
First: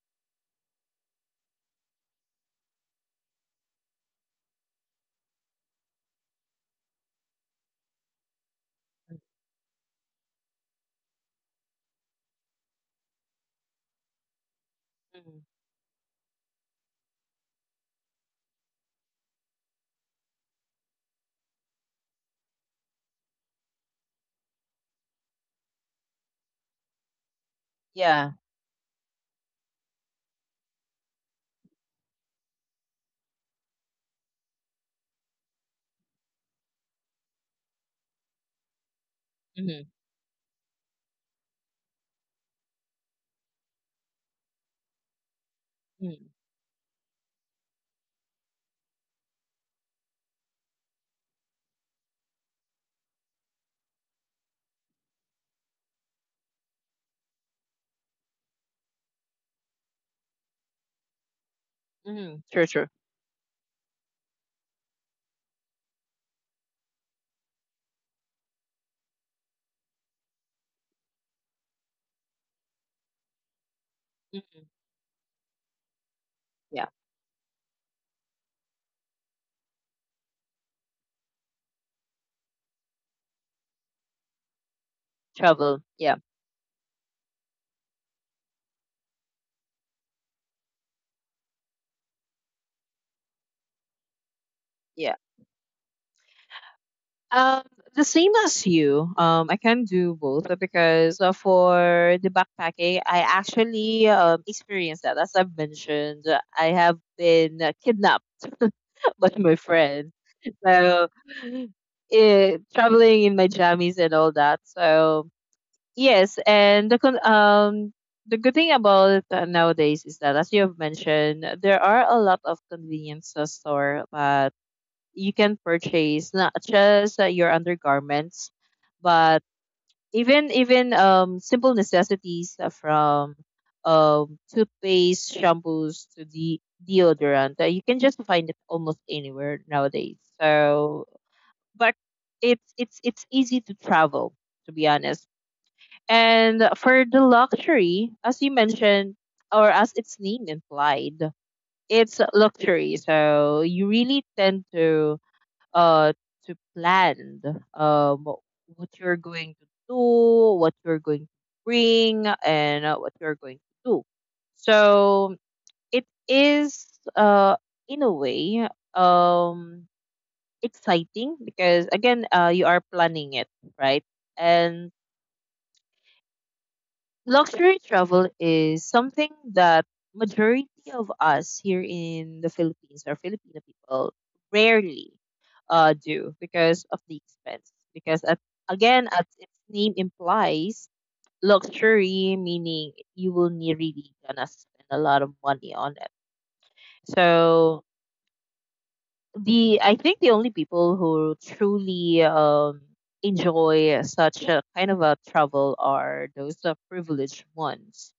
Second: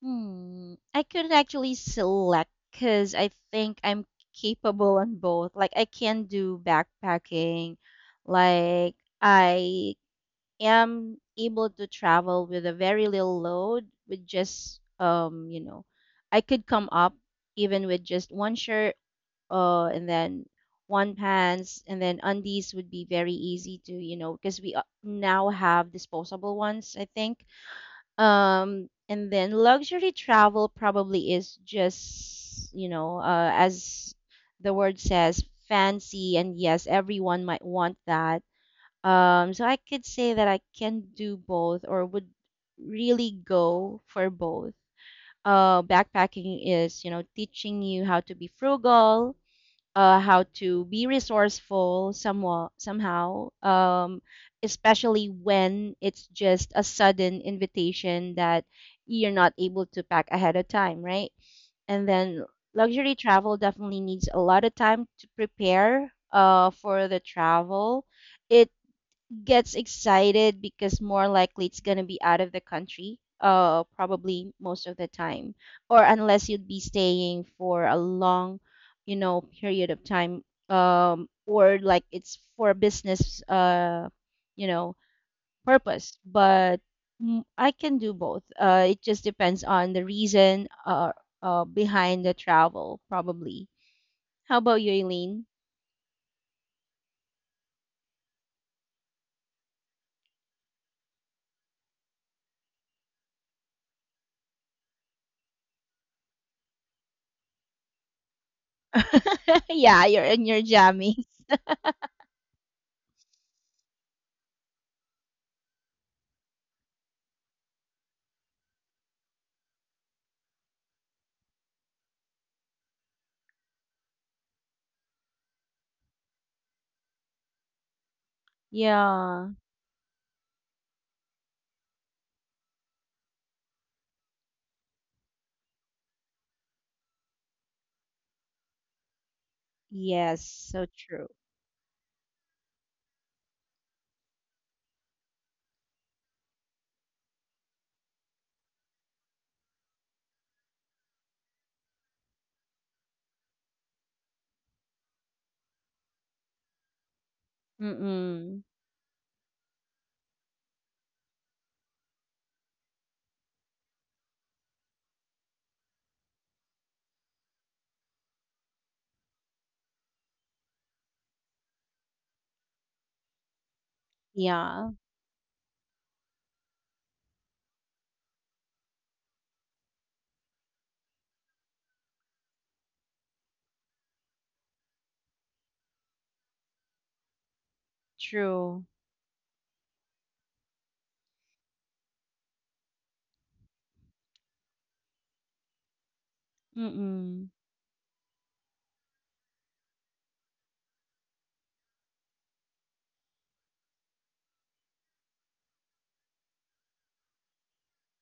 [SPEAKER 2] Hmm. I couldn't actually select because I think I'm capable on both. Like I can do backpacking. Like I am able to travel with a very little load with just
[SPEAKER 1] Mm.
[SPEAKER 2] you know, I could come up even with just one shirt and then one pants and then undies would be very easy to you know because we now have disposable ones I think
[SPEAKER 1] Yeah.
[SPEAKER 2] and then luxury travel probably is just you know as the word says fancy and yes everyone might want that so I
[SPEAKER 1] Mm-hmm.
[SPEAKER 2] could say that I can do both or would really go for both.
[SPEAKER 1] Mm-hmm.
[SPEAKER 2] Backpacking is, you know, teaching you how to be frugal, how to be resourceful somewhat, somehow, especially when it's just a sudden invitation that you're not able to pack ahead of time, right? And
[SPEAKER 1] Mm-hmm.
[SPEAKER 2] then
[SPEAKER 1] True, true.
[SPEAKER 2] luxury travel definitely needs a lot of time to prepare, for the travel it gets excited because more likely it's gonna be out of the country, probably
[SPEAKER 1] Mm-hmm.
[SPEAKER 2] most of the time, or unless you'd be
[SPEAKER 1] Yeah.
[SPEAKER 2] staying for a long, you know, period of time, or like it's for business, you know,
[SPEAKER 1] Travel.
[SPEAKER 2] purpose.
[SPEAKER 1] Yeah.
[SPEAKER 2] But I can do both. It just depends on the reason, behind the travel, probably. How about you,
[SPEAKER 1] Yeah.
[SPEAKER 2] Eileen?
[SPEAKER 1] Um, the same as you. I can do both because for the backpacking, I actually experienced that. As I've mentioned, I have been kidnapped [laughs] by my
[SPEAKER 2] [laughs] Yeah,
[SPEAKER 1] friend.
[SPEAKER 2] you're in your
[SPEAKER 1] So,
[SPEAKER 2] jammies.
[SPEAKER 1] traveling in my jammies and all that. So yes, and the good thing about nowadays is that, as you have mentioned, there are a lot of convenience store that you can purchase not just your undergarments, but
[SPEAKER 2] Yeah.
[SPEAKER 1] even simple necessities from toothpaste, shampoos to the deodorant. You can just find it almost anywhere nowadays.
[SPEAKER 2] Yes, so
[SPEAKER 1] So,
[SPEAKER 2] true.
[SPEAKER 1] but it's easy to travel. To be honest, and for the luxury, as you mentioned, or as its name implied, it's luxury. So you really tend uh to plan um
[SPEAKER 2] Mm.
[SPEAKER 1] what you're going to do, what you're going to bring, and what you're going to do. So it is uh in a way um exciting because again you are planning it, right?
[SPEAKER 2] Yeah.
[SPEAKER 1] And luxury travel is something that majority of us here in the Philippines or Filipino people rarely do because of the expense. Because at,
[SPEAKER 2] True.
[SPEAKER 1] again, as its name implies, luxury meaning you will need really gonna spend a lot of money on it.
[SPEAKER 2] Mm.
[SPEAKER 1] So the, I think the only people who truly enjoy such a kind of a travel are those privileged ones.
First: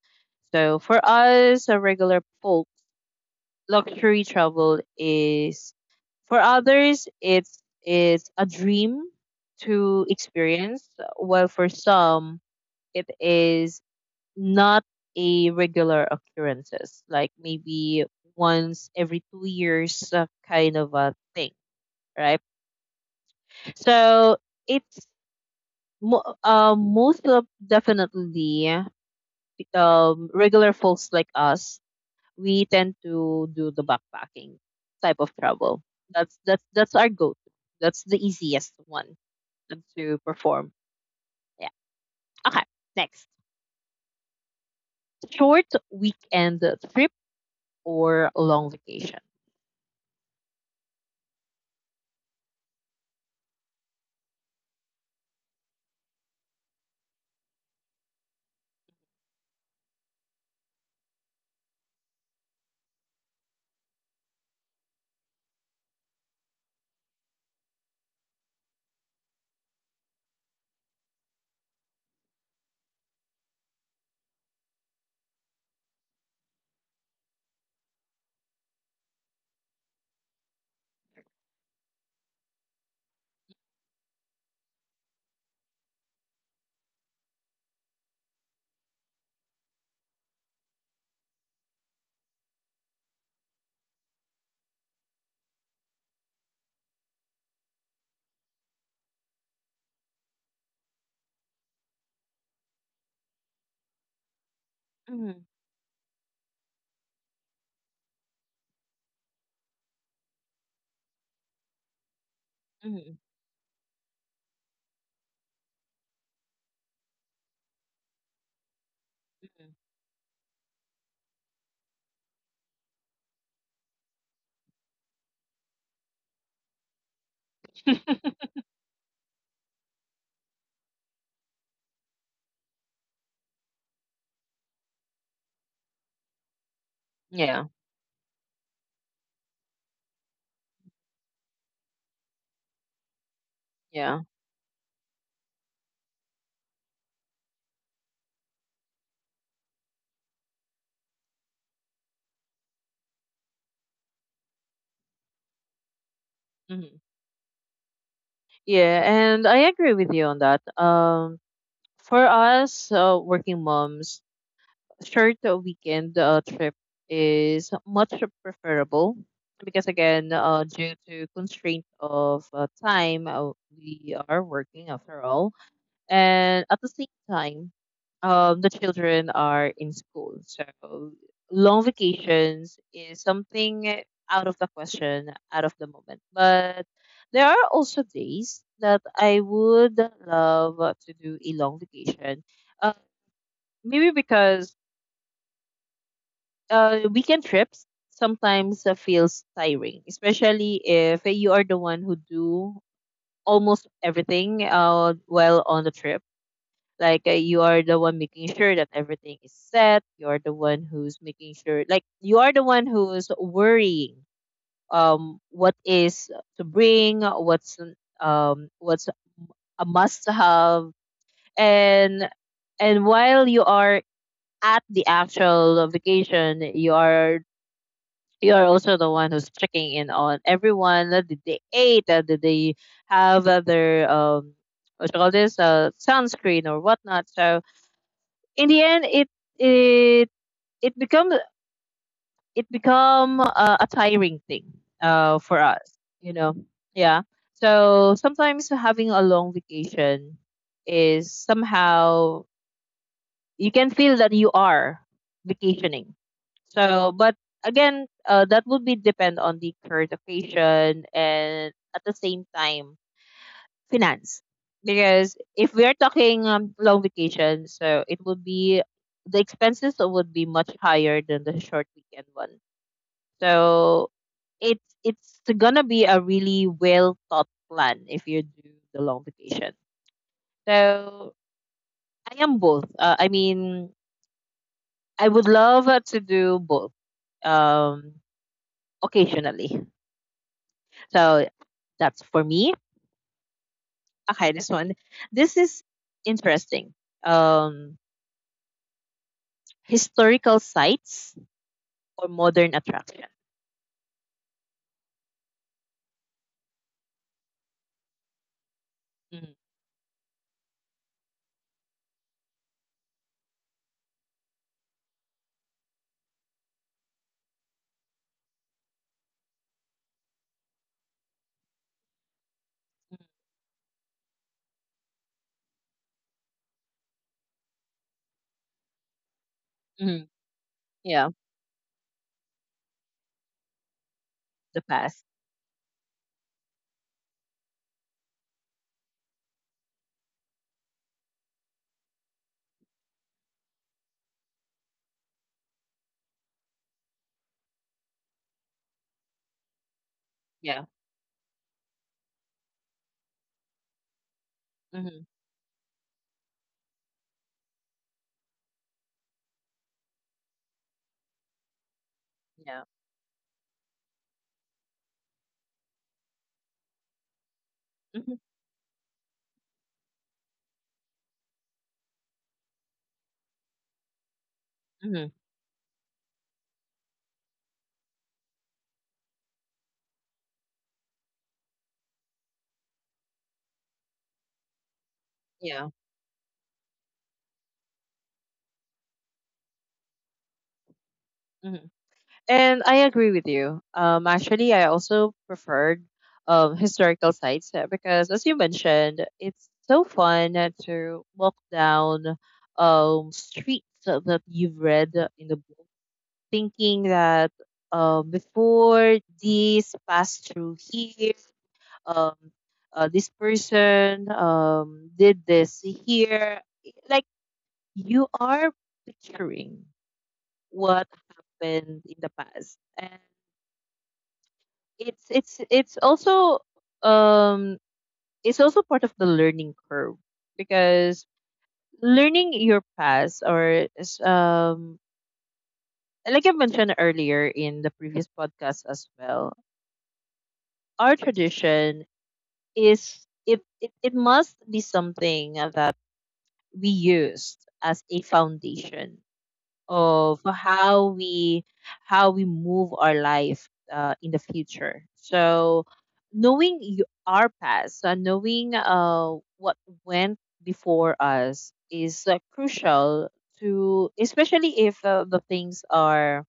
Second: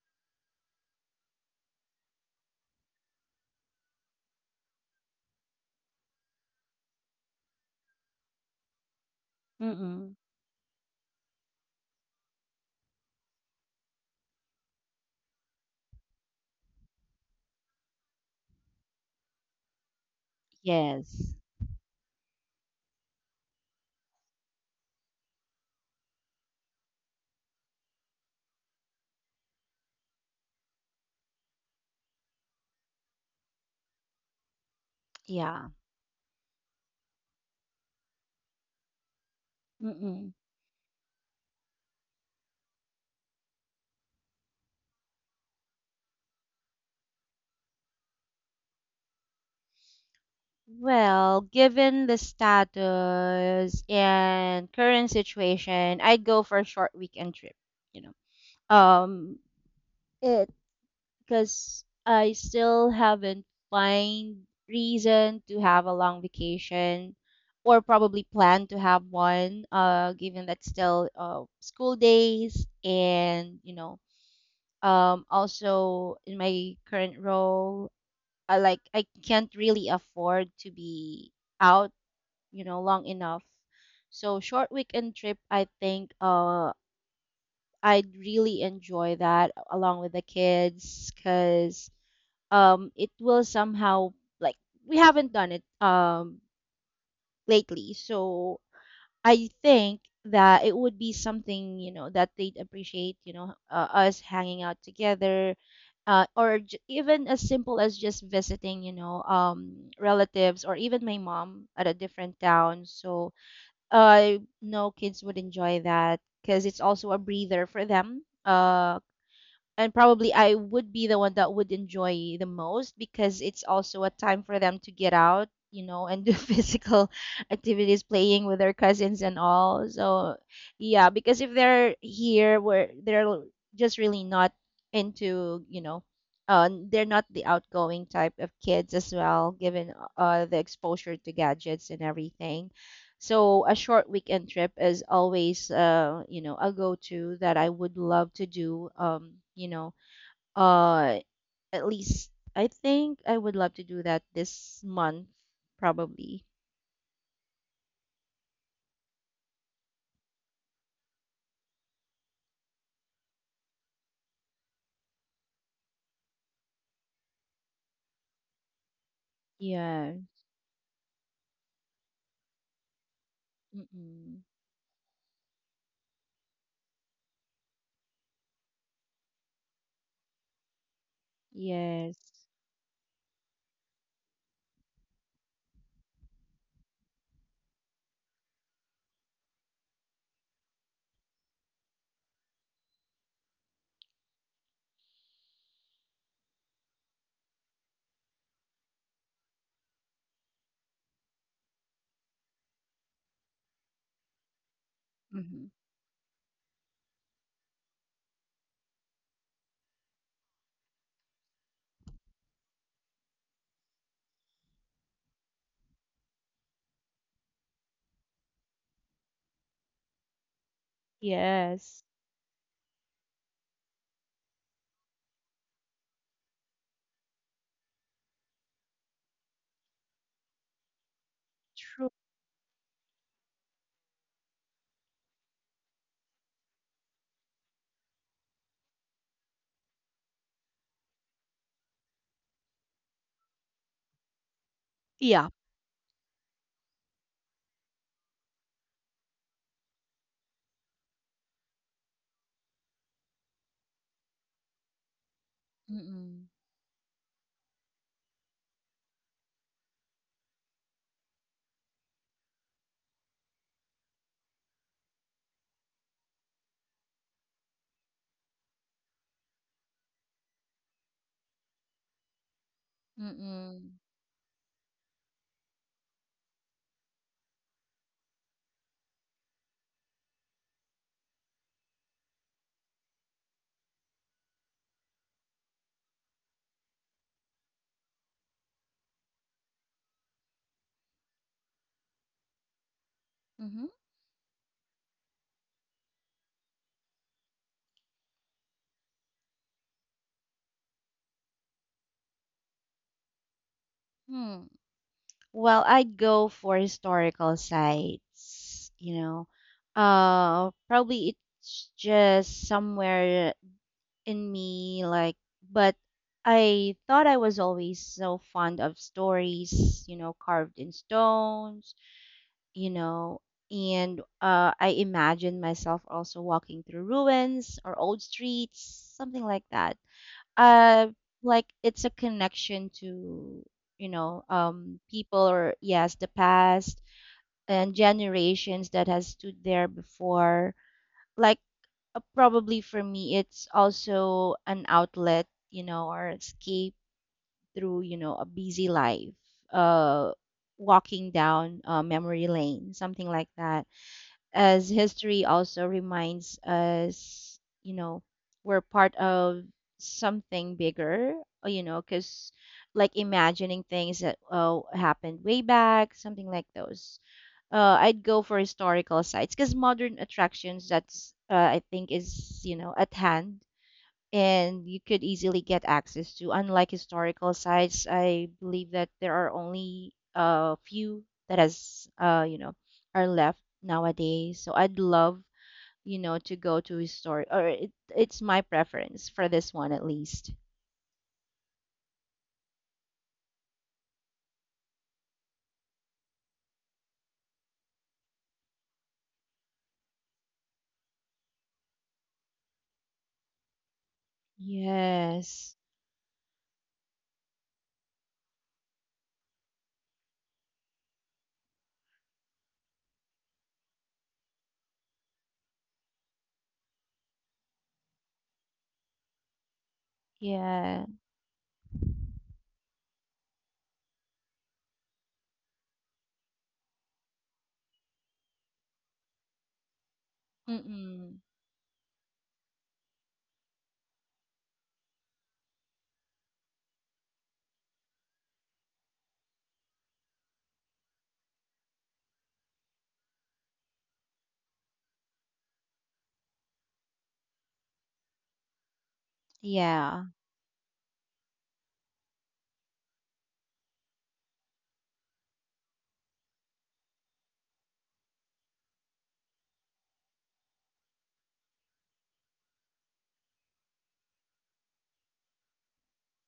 [SPEAKER 1] So for us, a regular folk, luxury travel is, for others it's a dream to
[SPEAKER 2] Mm.
[SPEAKER 1] experience, while for some it is not a regular occurrences, like maybe once every 2 years kind of a
[SPEAKER 2] Yes.
[SPEAKER 1] thing, right? So it's most of definitely regular folks like us. We tend to do the backpacking type of
[SPEAKER 2] Yeah.
[SPEAKER 1] travel. That's our go-to. That's the easiest one to
[SPEAKER 2] Mm.
[SPEAKER 1] perform. Yeah. Okay. Next, short weekend trip or long vacation.
[SPEAKER 2] Well, given the status and current situation, I go for a short weekend trip, you know. Um it because I still haven't find reason to have a long vacation or probably plan to have one given that still school days and you know, also in my current role I can't really afford to be out you know long enough so short weekend trip I think I'd really enjoy that along with the kids because it will somehow like we haven't done it lately so I think that it would be something, you know, that they'd appreciate, you know, us hanging out
[SPEAKER 1] Mhm,
[SPEAKER 2] together, or even as simple as just visiting, you know, relatives or even my mom at a different town.
[SPEAKER 1] mhm,
[SPEAKER 2] So I know kids would enjoy that because it's also a breather for them.
[SPEAKER 1] mhm.
[SPEAKER 2] And probably I would be the one that would enjoy the most because it's also a time for them to get out, you know, and do [laughs] physical activities,
[SPEAKER 1] [laughs]
[SPEAKER 2] playing with their cousins and all. So, yeah, because if they're here where just really not into, you know, they're not the
[SPEAKER 1] Yeah,
[SPEAKER 2] outgoing type of kids as well, given the exposure to gadgets and everything. So a short
[SPEAKER 1] yeah,
[SPEAKER 2] weekend trip is always, you know, a go-to that I would love to do. You know, uh, at least I think I would love to do that this month, probably.
[SPEAKER 1] mhm. Yeah, and I agree with you on that. For us, working moms, short weekend trip is much preferable because
[SPEAKER 2] Yeah.
[SPEAKER 1] again due to constraint of time, we are
[SPEAKER 2] Mm-mm.
[SPEAKER 1] working after all, and at the same time the children are in school, so long
[SPEAKER 2] Yes.
[SPEAKER 1] vacations is something out of the question out of the moment. But there are also days that I would love to do a long vacation, uh, maybe because weekend trips sometimes feels tiring, especially if you are the one who do almost everything while
[SPEAKER 2] Mm-hmm.
[SPEAKER 1] on the trip. Like you are the one making sure that everything is set. You are the one who's making sure, like you are the one who's worrying what is to bring, what's a must have,
[SPEAKER 2] Yes.
[SPEAKER 1] and while you are at the actual vacation, you are also the one who's checking in on everyone. Did they ate?
[SPEAKER 2] True.
[SPEAKER 1] Did they have their what you call this, sunscreen or whatnot? So in the end, it it become, a tiring thing
[SPEAKER 2] Yeah.
[SPEAKER 1] for us. You know, yeah. So sometimes having a long vacation is somehow you can feel that you are vacationing.
[SPEAKER 2] Mm-mm.
[SPEAKER 1] So, but again, that would be depend on the current occasion, and at the same time finance. Because if we are talking long vacation, so it would be the expenses would be much higher than the short weekend one.
[SPEAKER 2] Mm-mm.
[SPEAKER 1] So it's gonna be a really well thought plan if you do the long vacation. So I am both. I mean, I would love to do both um, occasionally. So that's for me.
[SPEAKER 2] Mm-hmm.
[SPEAKER 1] Okay, this one. This is interesting. Um, historical sites or modern attraction?
[SPEAKER 2] Hmm. Well, I'd go for historical sites, you know.
[SPEAKER 1] Mhm,
[SPEAKER 2] Probably it's just somewhere in me, like, but I thought I was always so fond of stories, you know, carved in stones, you
[SPEAKER 1] mhm,
[SPEAKER 2] know, and I imagine myself also walking through ruins or old streets, something like that
[SPEAKER 1] mhm.
[SPEAKER 2] uh
[SPEAKER 1] Yeah,
[SPEAKER 2] like it's a connection to you know
[SPEAKER 1] the
[SPEAKER 2] um
[SPEAKER 1] past.
[SPEAKER 2] people or yes the past and generations that has stood there before like probably for me it's also an outlet you know or escape through you know a busy life uh
[SPEAKER 1] Yeah.
[SPEAKER 2] walking down memory lane something like that as
[SPEAKER 1] Hmm.
[SPEAKER 2] history also reminds us, you know, we're part of something bigger, you know, because
[SPEAKER 1] Yeah.
[SPEAKER 2] like imagining things that happened way back, something like those. I'd
[SPEAKER 1] Hmm.
[SPEAKER 2] go for historical sites because modern attractions, that's, I think, is, you know, at hand and you could
[SPEAKER 1] Hmm.
[SPEAKER 2] easily get access to. Unlike historical sites, I believe that there are only a few that has you know are left nowadays. So I'd love
[SPEAKER 1] Yeah.
[SPEAKER 2] you know to go to historic or it, it's my preference for this one at least.
[SPEAKER 1] Hmm. And I agree with you. Actually, I also preferred historical sites because, as you mentioned, it's so fun to walk down streets that you've read in the
[SPEAKER 2] Yes.
[SPEAKER 1] book, thinking that, before, this passed through here, um, this person did this here. Like you are picturing what
[SPEAKER 2] Yeah.
[SPEAKER 1] happened in the past. It's also um it's also part of the learning curve, because
[SPEAKER 2] Mm-mm.
[SPEAKER 1] learning your past or is, like I mentioned earlier in the previous podcast as well, our tradition is, it must be something that we used as a foundation
[SPEAKER 2] Yeah.
[SPEAKER 1] of how we move our life in the future. So knowing our past, knowing what went before us is crucial to, especially if the things are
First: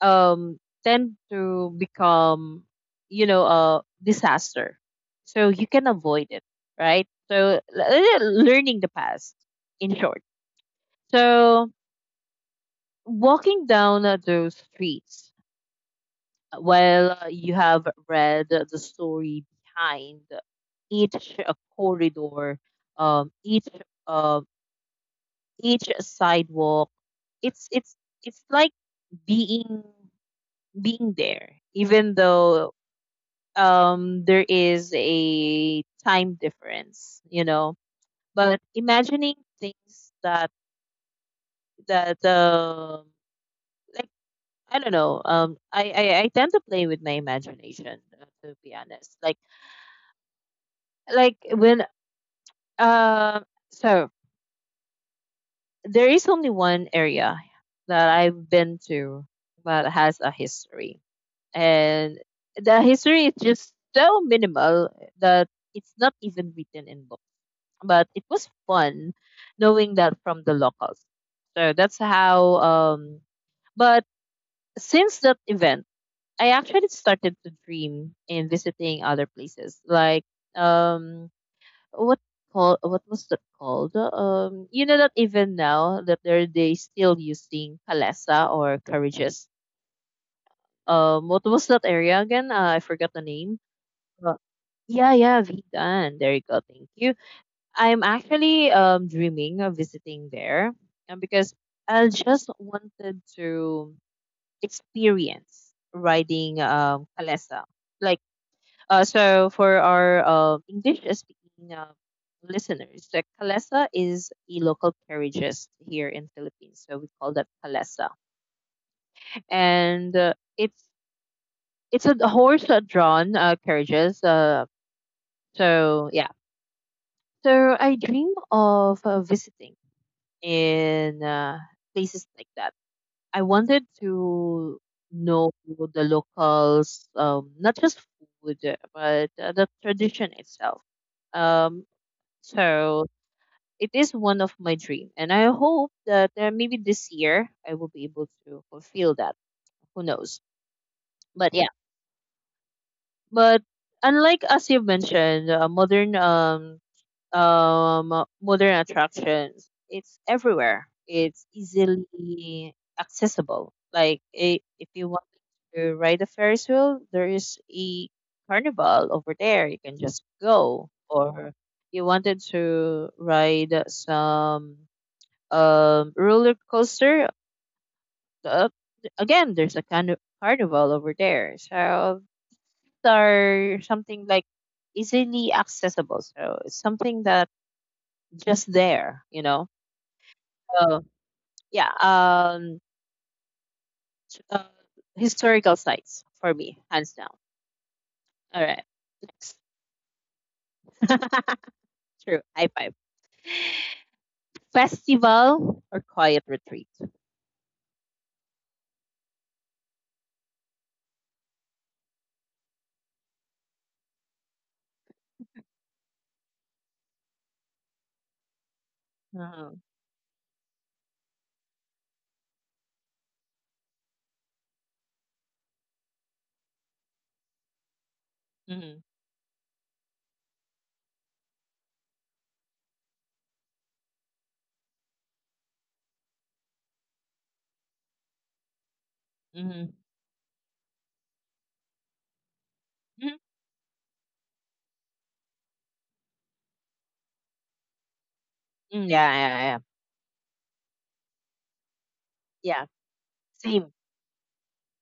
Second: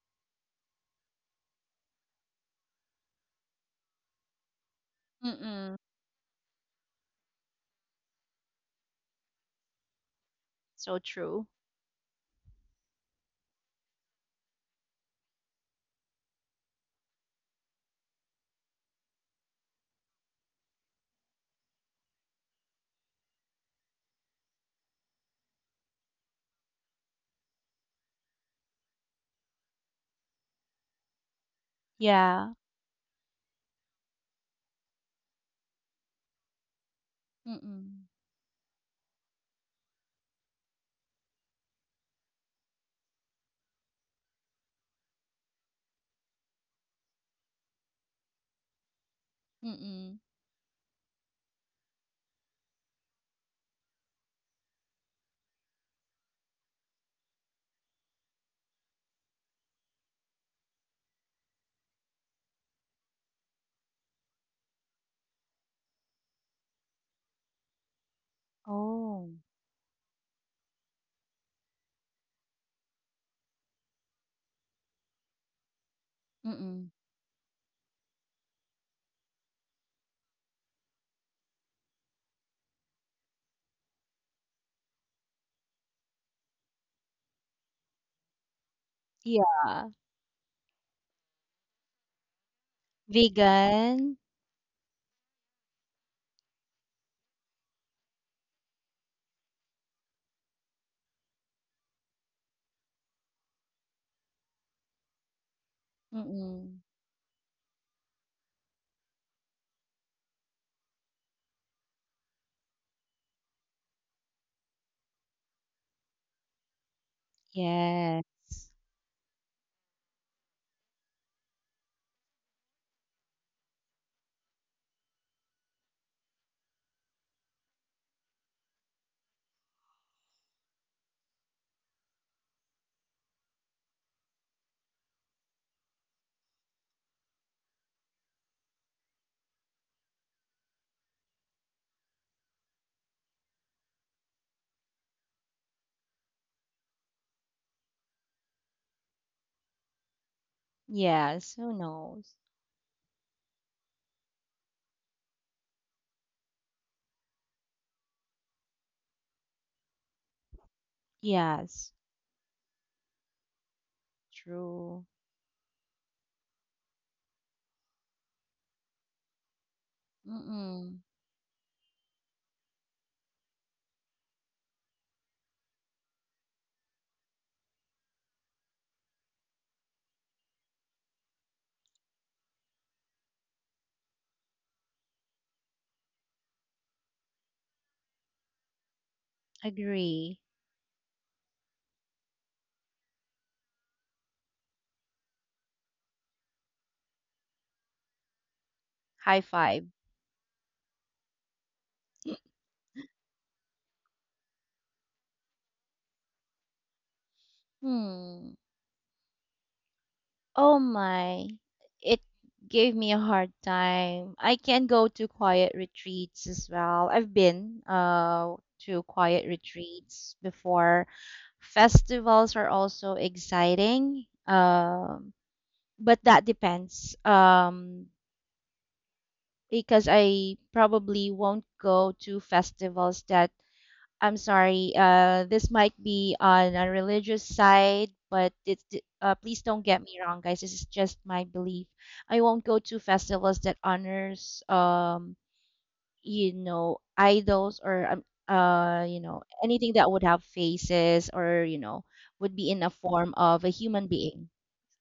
[SPEAKER 1] tend to become, you know, a disaster. So you
[SPEAKER 2] Mm-mm.
[SPEAKER 1] can avoid it, right? So learning the past, in short.
[SPEAKER 2] So true.
[SPEAKER 1] So walking down those streets while you have read the story behind each corridor, um each um each sidewalk, it's it's like being, being there even
[SPEAKER 2] Yeah.
[SPEAKER 1] though there is a time difference, you know,
[SPEAKER 2] Mm-mm.
[SPEAKER 1] but imagining things that, that um like, I don't know. I tend to play with my imagination, to be honest. Like,
[SPEAKER 2] Mm-mm.
[SPEAKER 1] when um, so there is only one area that I've been to that has a history, and the history is just so minimal that it's not even written in books. But it was fun
[SPEAKER 2] Oh.
[SPEAKER 1] knowing that from the locals. So that's how. But since that event, I actually
[SPEAKER 2] Mm-mm.
[SPEAKER 1] started to dream in visiting other places, like, um, what, call what was that called? You know that even now that they still using Palesa or carriages.
[SPEAKER 2] Yeah.
[SPEAKER 1] What was that area again? I forgot the name.
[SPEAKER 2] Vegan?
[SPEAKER 1] Uh, yeah, yeah, Vigan. There you go. Thank you. I'm actually dreaming of visiting there, and because I just wanted to experience riding
[SPEAKER 2] Mm-mm.
[SPEAKER 1] Palesa. Like. So for our English speaking listeners, the kalesa is a local carriages here in Philippines. So we call that kalesa,
[SPEAKER 2] Yes.
[SPEAKER 1] and it's a horse drawn carriages. So yeah, so I dream of visiting in places like that. I wanted to know the locals, not just food, but the tradition itself. Um, so it is one of my dream, and I hope that, maybe this year I will be able to fulfill that. Who knows? But
[SPEAKER 2] Yes.
[SPEAKER 1] yeah,
[SPEAKER 2] Who knows?
[SPEAKER 1] but unlike, as you mentioned, modern, modern attractions, it's everywhere, it's
[SPEAKER 2] Yes.
[SPEAKER 1] easily accessible. Like, I if
[SPEAKER 2] True.
[SPEAKER 1] you want to ride a ferris wheel, there is a carnival over there, you can just go,
[SPEAKER 2] Mm-mm.
[SPEAKER 1] or you wanted to ride some roller coaster. Uh, again, there's a kind of carnival over there. So these are something like easily accessible. So it's something that just there, you know.
[SPEAKER 2] Agree.
[SPEAKER 1] So yeah, t- uh, historical sites for me, hands down. All right,
[SPEAKER 2] High
[SPEAKER 1] next.
[SPEAKER 2] five. [clears throat]
[SPEAKER 1] [laughs] True. High five. Festival or quiet retreat?
[SPEAKER 2] Hmm. Oh my. It gave me a hard time. I can go to quiet retreats as well. I've been to quiet
[SPEAKER 1] Uh-huh.
[SPEAKER 2] retreats before. Festivals are also exciting. But that depends.
[SPEAKER 1] Mm-hmm.
[SPEAKER 2] Because I probably won't go to festivals that I'm sorry, this might be on a religious side, but it's please don't
[SPEAKER 1] Hmm.
[SPEAKER 2] get me wrong, guys. This is just my belief. I won't go to
[SPEAKER 1] Hmm.
[SPEAKER 2] festivals that honors, you know, idols or
[SPEAKER 1] Yeah,
[SPEAKER 2] you know,
[SPEAKER 1] yeah, yeah.
[SPEAKER 2] anything that would have faces or you know would be in
[SPEAKER 1] Yeah.
[SPEAKER 2] a form of a
[SPEAKER 1] Same.
[SPEAKER 2] human being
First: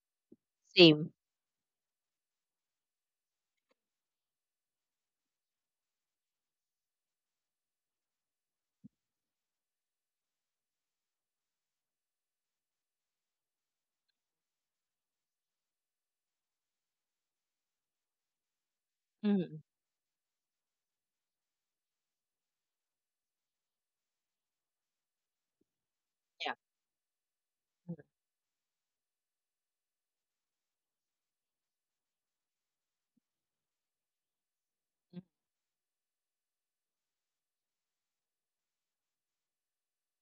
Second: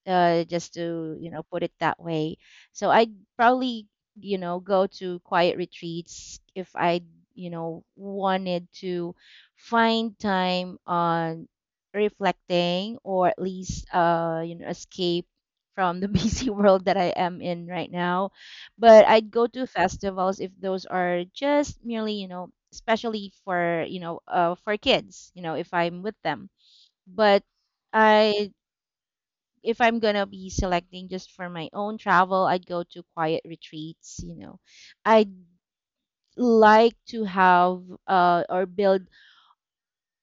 [SPEAKER 2] just
[SPEAKER 1] Same.
[SPEAKER 2] to you know put it that way. So I'd probably you know go to quiet retreats if I you know wanted to find time on reflecting or at least you know escape from the [laughs] busy world that I am in right now. But I'd go
[SPEAKER 1] Hmm.
[SPEAKER 2] to festivals if those are just merely you know especially for you know for kids you know if I'm with them.
[SPEAKER 1] Yeah.
[SPEAKER 2] But
[SPEAKER 1] Mm-hmm.
[SPEAKER 2] I if I'm gonna be selecting just for my own travel, I'd go to quiet retreats. You know, I'd like to have or build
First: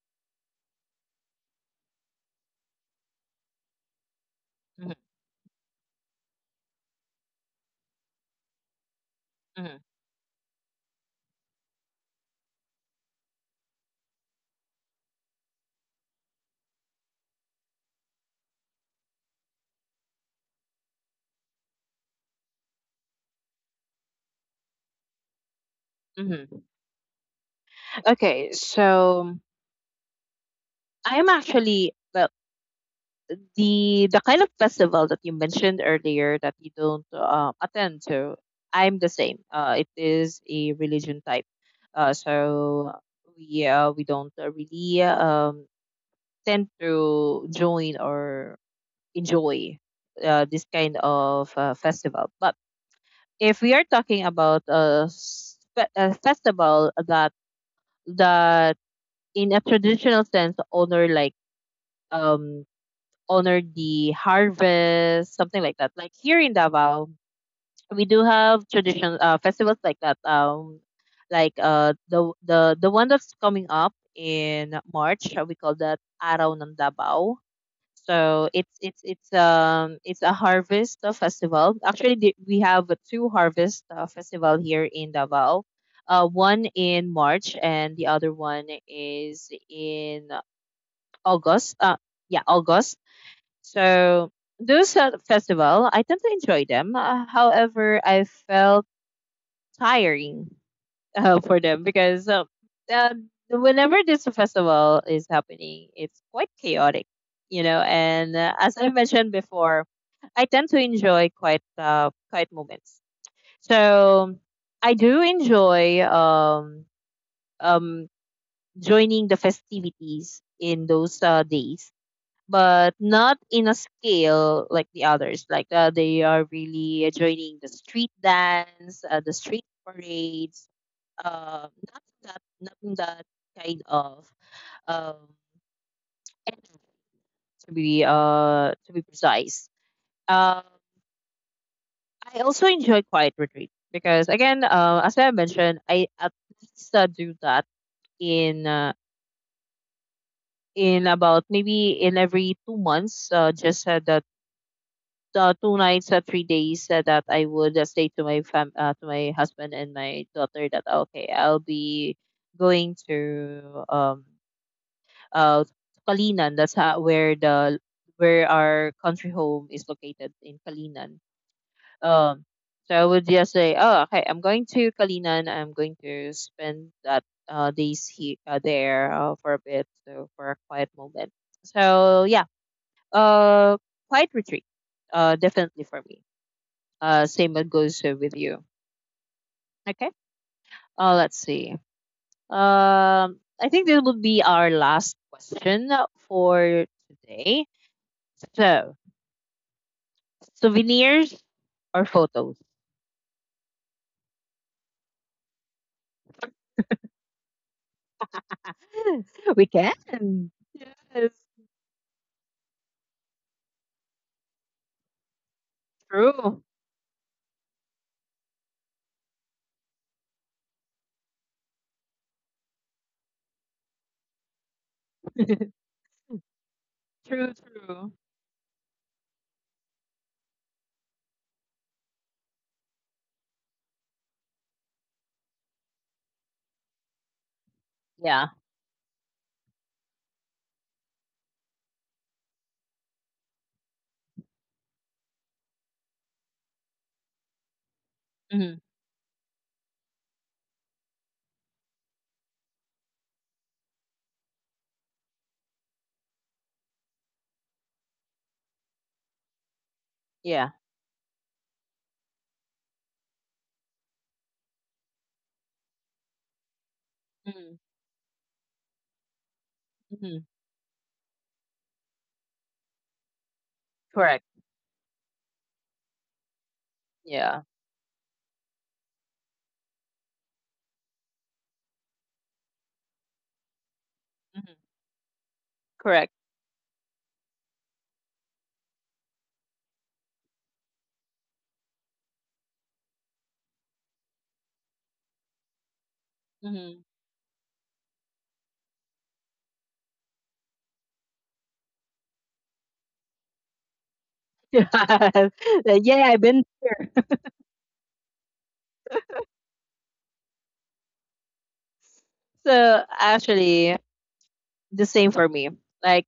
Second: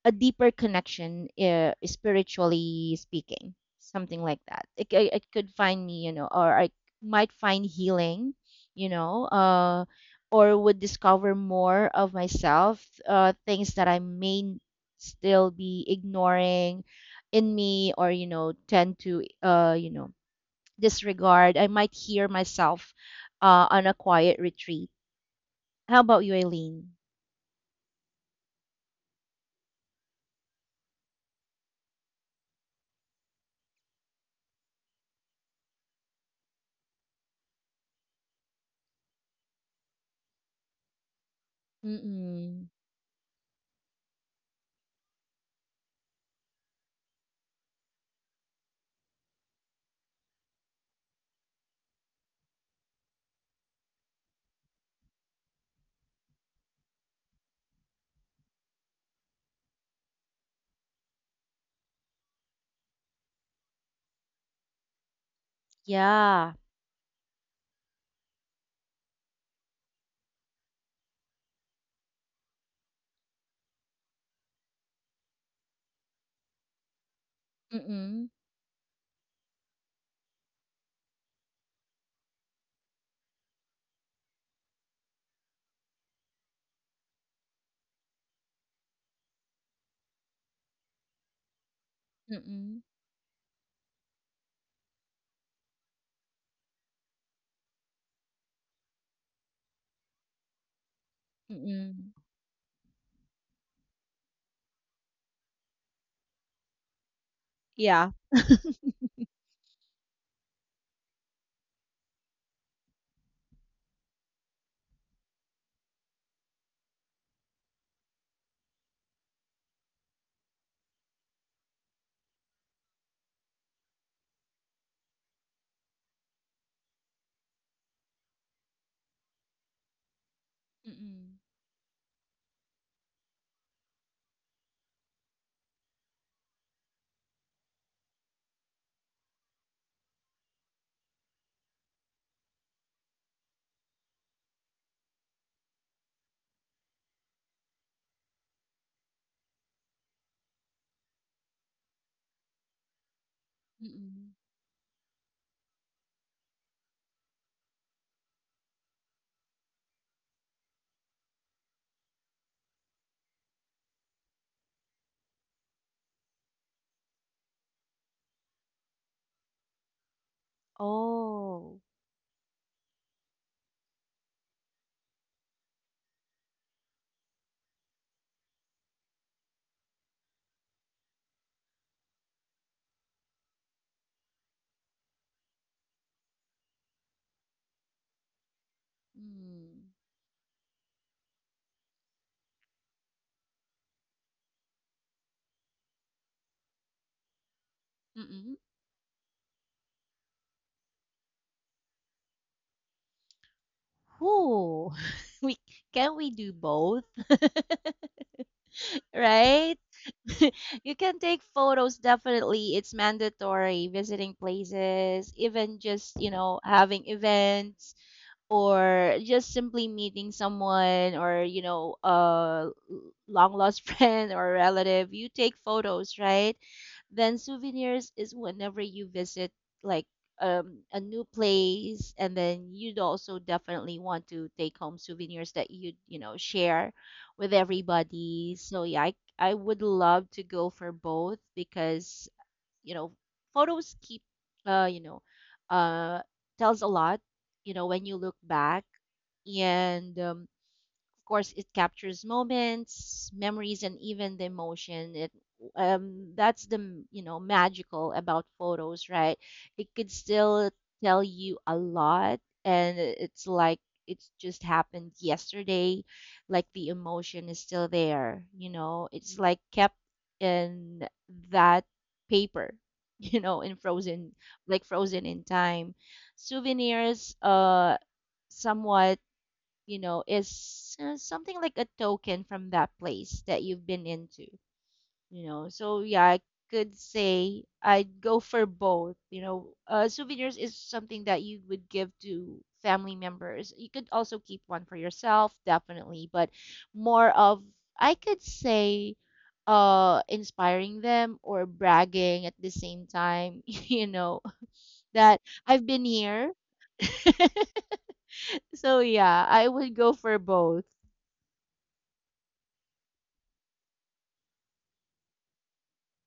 [SPEAKER 2] a deeper connection, spiritually speaking, something like that.
[SPEAKER 1] Mhm,
[SPEAKER 2] It could find me, you know, or I might find healing, you know,
[SPEAKER 1] mhm,
[SPEAKER 2] or would discover more of myself, things that I may still be ignoring in me or you know tend to you know disregard, I might hear myself on a quiet retreat. How about you,
[SPEAKER 1] mhm.
[SPEAKER 2] Eileen?
[SPEAKER 1] Okay, so I am actually the kind of festival that you mentioned earlier that you don't attend to. I'm the same. It is a religion type.
[SPEAKER 2] Mm-mm.
[SPEAKER 1] So we don't really tend to join or enjoy this kind of festival. But if we are talking about a festival that, that in a traditional sense honor, like um honor the harvest, something like that. Like here in
[SPEAKER 2] Yeah.
[SPEAKER 1] Davao, we do have traditional festivals like that, like the one that's coming up in March, we call that Araw ng Davao.
[SPEAKER 2] Mm-mm.
[SPEAKER 1] So it's it's a harvest festival. Actually, we have 2 harvest festival here in Davao, one in March and the other one is in August. Yeah,
[SPEAKER 2] Mm-mm.
[SPEAKER 1] August. So those festival, I tend to enjoy them. However, I felt tiring [laughs] for them,
[SPEAKER 2] Mm-mm.
[SPEAKER 1] because uh, whenever this festival is happening, it's quite chaotic, you know.
[SPEAKER 2] Yeah.
[SPEAKER 1] And as I
[SPEAKER 2] [laughs]
[SPEAKER 1] mentioned before, I tend to enjoy quite quiet moments. So I do enjoy um, joining the festivities in those days, but not in a scale like the others. Like they are really joining the street dance, the street parades,
[SPEAKER 2] Mm-mm.
[SPEAKER 1] not that, not in that kind of um, energy, to be precise. Um, I also enjoy quiet retreat because again, as I mentioned, I at least do that in uh, in about maybe in every 2 months, just the
[SPEAKER 2] Mm-mm.
[SPEAKER 1] two nights or 3 days that I would say to to my husband and my daughter that okay, I'll be going to uh Kalinan. That's how, where the where our country home is located in Kalinan.
[SPEAKER 2] Oh.
[SPEAKER 1] Um, so I would just say, oh, okay, I'm going to Kalinan. I'm going to spend that days there for a bit, so for a quiet moment. So yeah, uh, quiet retreat, definitely for me, same goes with you.
[SPEAKER 2] Mm.
[SPEAKER 1] Okay. Let's see. I think this will be our last question for today.
[SPEAKER 2] Mm-mm.
[SPEAKER 1] So, souvenirs or photos?
[SPEAKER 2] Who [laughs] we can we do both, [laughs]
[SPEAKER 1] [laughs] We
[SPEAKER 2] right?
[SPEAKER 1] can.
[SPEAKER 2] [laughs] You can
[SPEAKER 1] Yes.
[SPEAKER 2] take photos. Definitely, it's mandatory. Visiting places, even just you
[SPEAKER 1] True.
[SPEAKER 2] know having events or just simply meeting someone or you know a long lost [laughs] friend or relative you take
[SPEAKER 1] [laughs]
[SPEAKER 2] photos right then
[SPEAKER 1] True. True.
[SPEAKER 2] souvenirs is whenever you visit like a new place and then you'd also definitely want to take home souvenirs that you know share with
[SPEAKER 1] Yeah.
[SPEAKER 2] everybody so yeah I would love to go for both because you know photos keep you know uh tells a lot you know when you look
[SPEAKER 1] Hmm.
[SPEAKER 2] back and course, it captures moments, memories, and even the emotion. It that's you know magical about photos, right? It could still
[SPEAKER 1] Yeah.
[SPEAKER 2] tell you a lot, and it's like it's just happened yesterday. Like the emotion is
[SPEAKER 1] Hmm.
[SPEAKER 2] still there. You know, it's like kept
[SPEAKER 1] Hmm.
[SPEAKER 2] in that paper. [laughs] You know, in frozen,
[SPEAKER 1] Correct.
[SPEAKER 2] like frozen in time. Souvenirs,
[SPEAKER 1] Yeah.
[SPEAKER 2] somewhat you know, is something like a token from that place that you've been into,
[SPEAKER 1] Hmm.
[SPEAKER 2] you know. So yeah,
[SPEAKER 1] Correct.
[SPEAKER 2] I could say I'd go for both, you know. Souvenirs is something that you would give to family members. You could also keep one for yourself, definitely, but
[SPEAKER 1] Hmm.
[SPEAKER 2] more of I could say inspiring them or bragging at the same time, [laughs] you know,
[SPEAKER 1] [laughs]
[SPEAKER 2] that
[SPEAKER 1] Yeah.
[SPEAKER 2] I've been
[SPEAKER 1] I've
[SPEAKER 2] here.
[SPEAKER 1] been
[SPEAKER 2] [laughs] So yeah, I would go for both.
[SPEAKER 1] so actually the same for me. Like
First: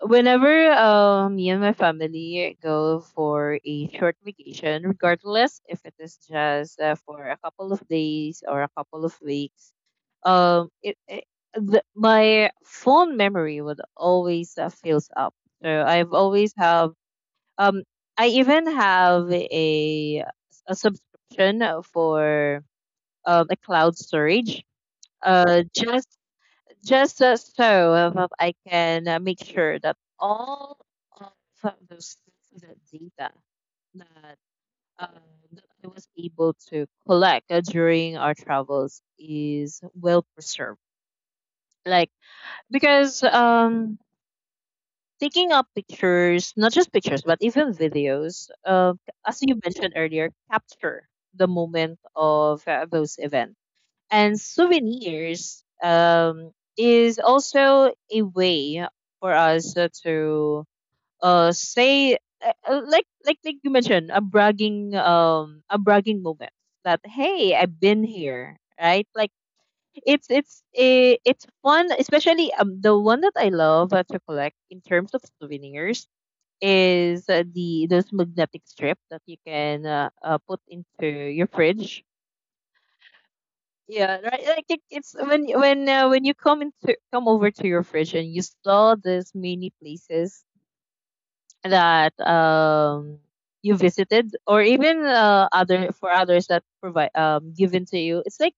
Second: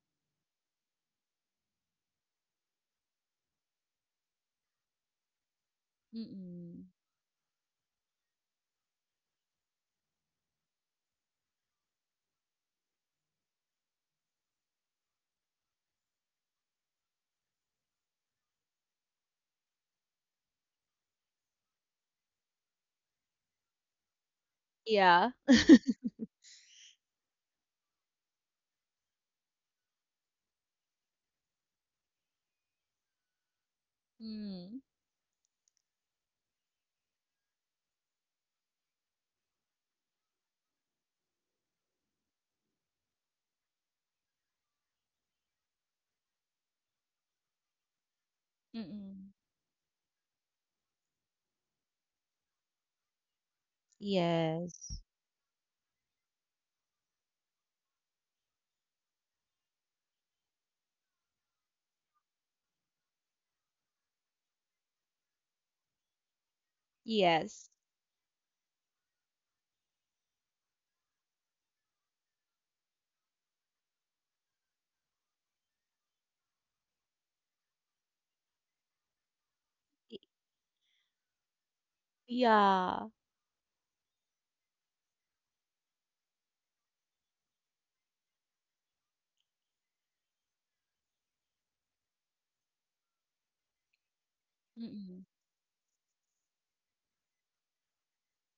[SPEAKER 1] whenever me and my family go for a short vacation, regardless if it is just
[SPEAKER 2] Mm.
[SPEAKER 1] for a couple of days or a couple of weeks, um, it, it my phone memory would always fills up. So I've always have um I even have a subscription for a cloud storage
[SPEAKER 2] Yeah.
[SPEAKER 1] uh just just so I can make sure that all of those sensitive data that,
[SPEAKER 2] Mm.
[SPEAKER 1] uh, that I was able to collect during our travels is well preserved. Like, because taking up pictures, not just pictures, but even videos,
[SPEAKER 2] Mm.
[SPEAKER 1] as you mentioned earlier, capture the moment of those events and
[SPEAKER 2] Yes.
[SPEAKER 1] souvenirs is also a way for us to say like you mentioned, a bragging moment that hey,
[SPEAKER 2] Yes.
[SPEAKER 1] I've been here, right? Like it's fun, especially the one that I love to collect in terms of souvenirs is the those magnetic strip that you can
[SPEAKER 2] Y-
[SPEAKER 1] put into your fridge,
[SPEAKER 2] Yeah.
[SPEAKER 1] yeah, right. Like it's when you come over to your fridge and you saw these many places that you visited or even
[SPEAKER 2] Mm.
[SPEAKER 1] other for others that provide, given to you. It's like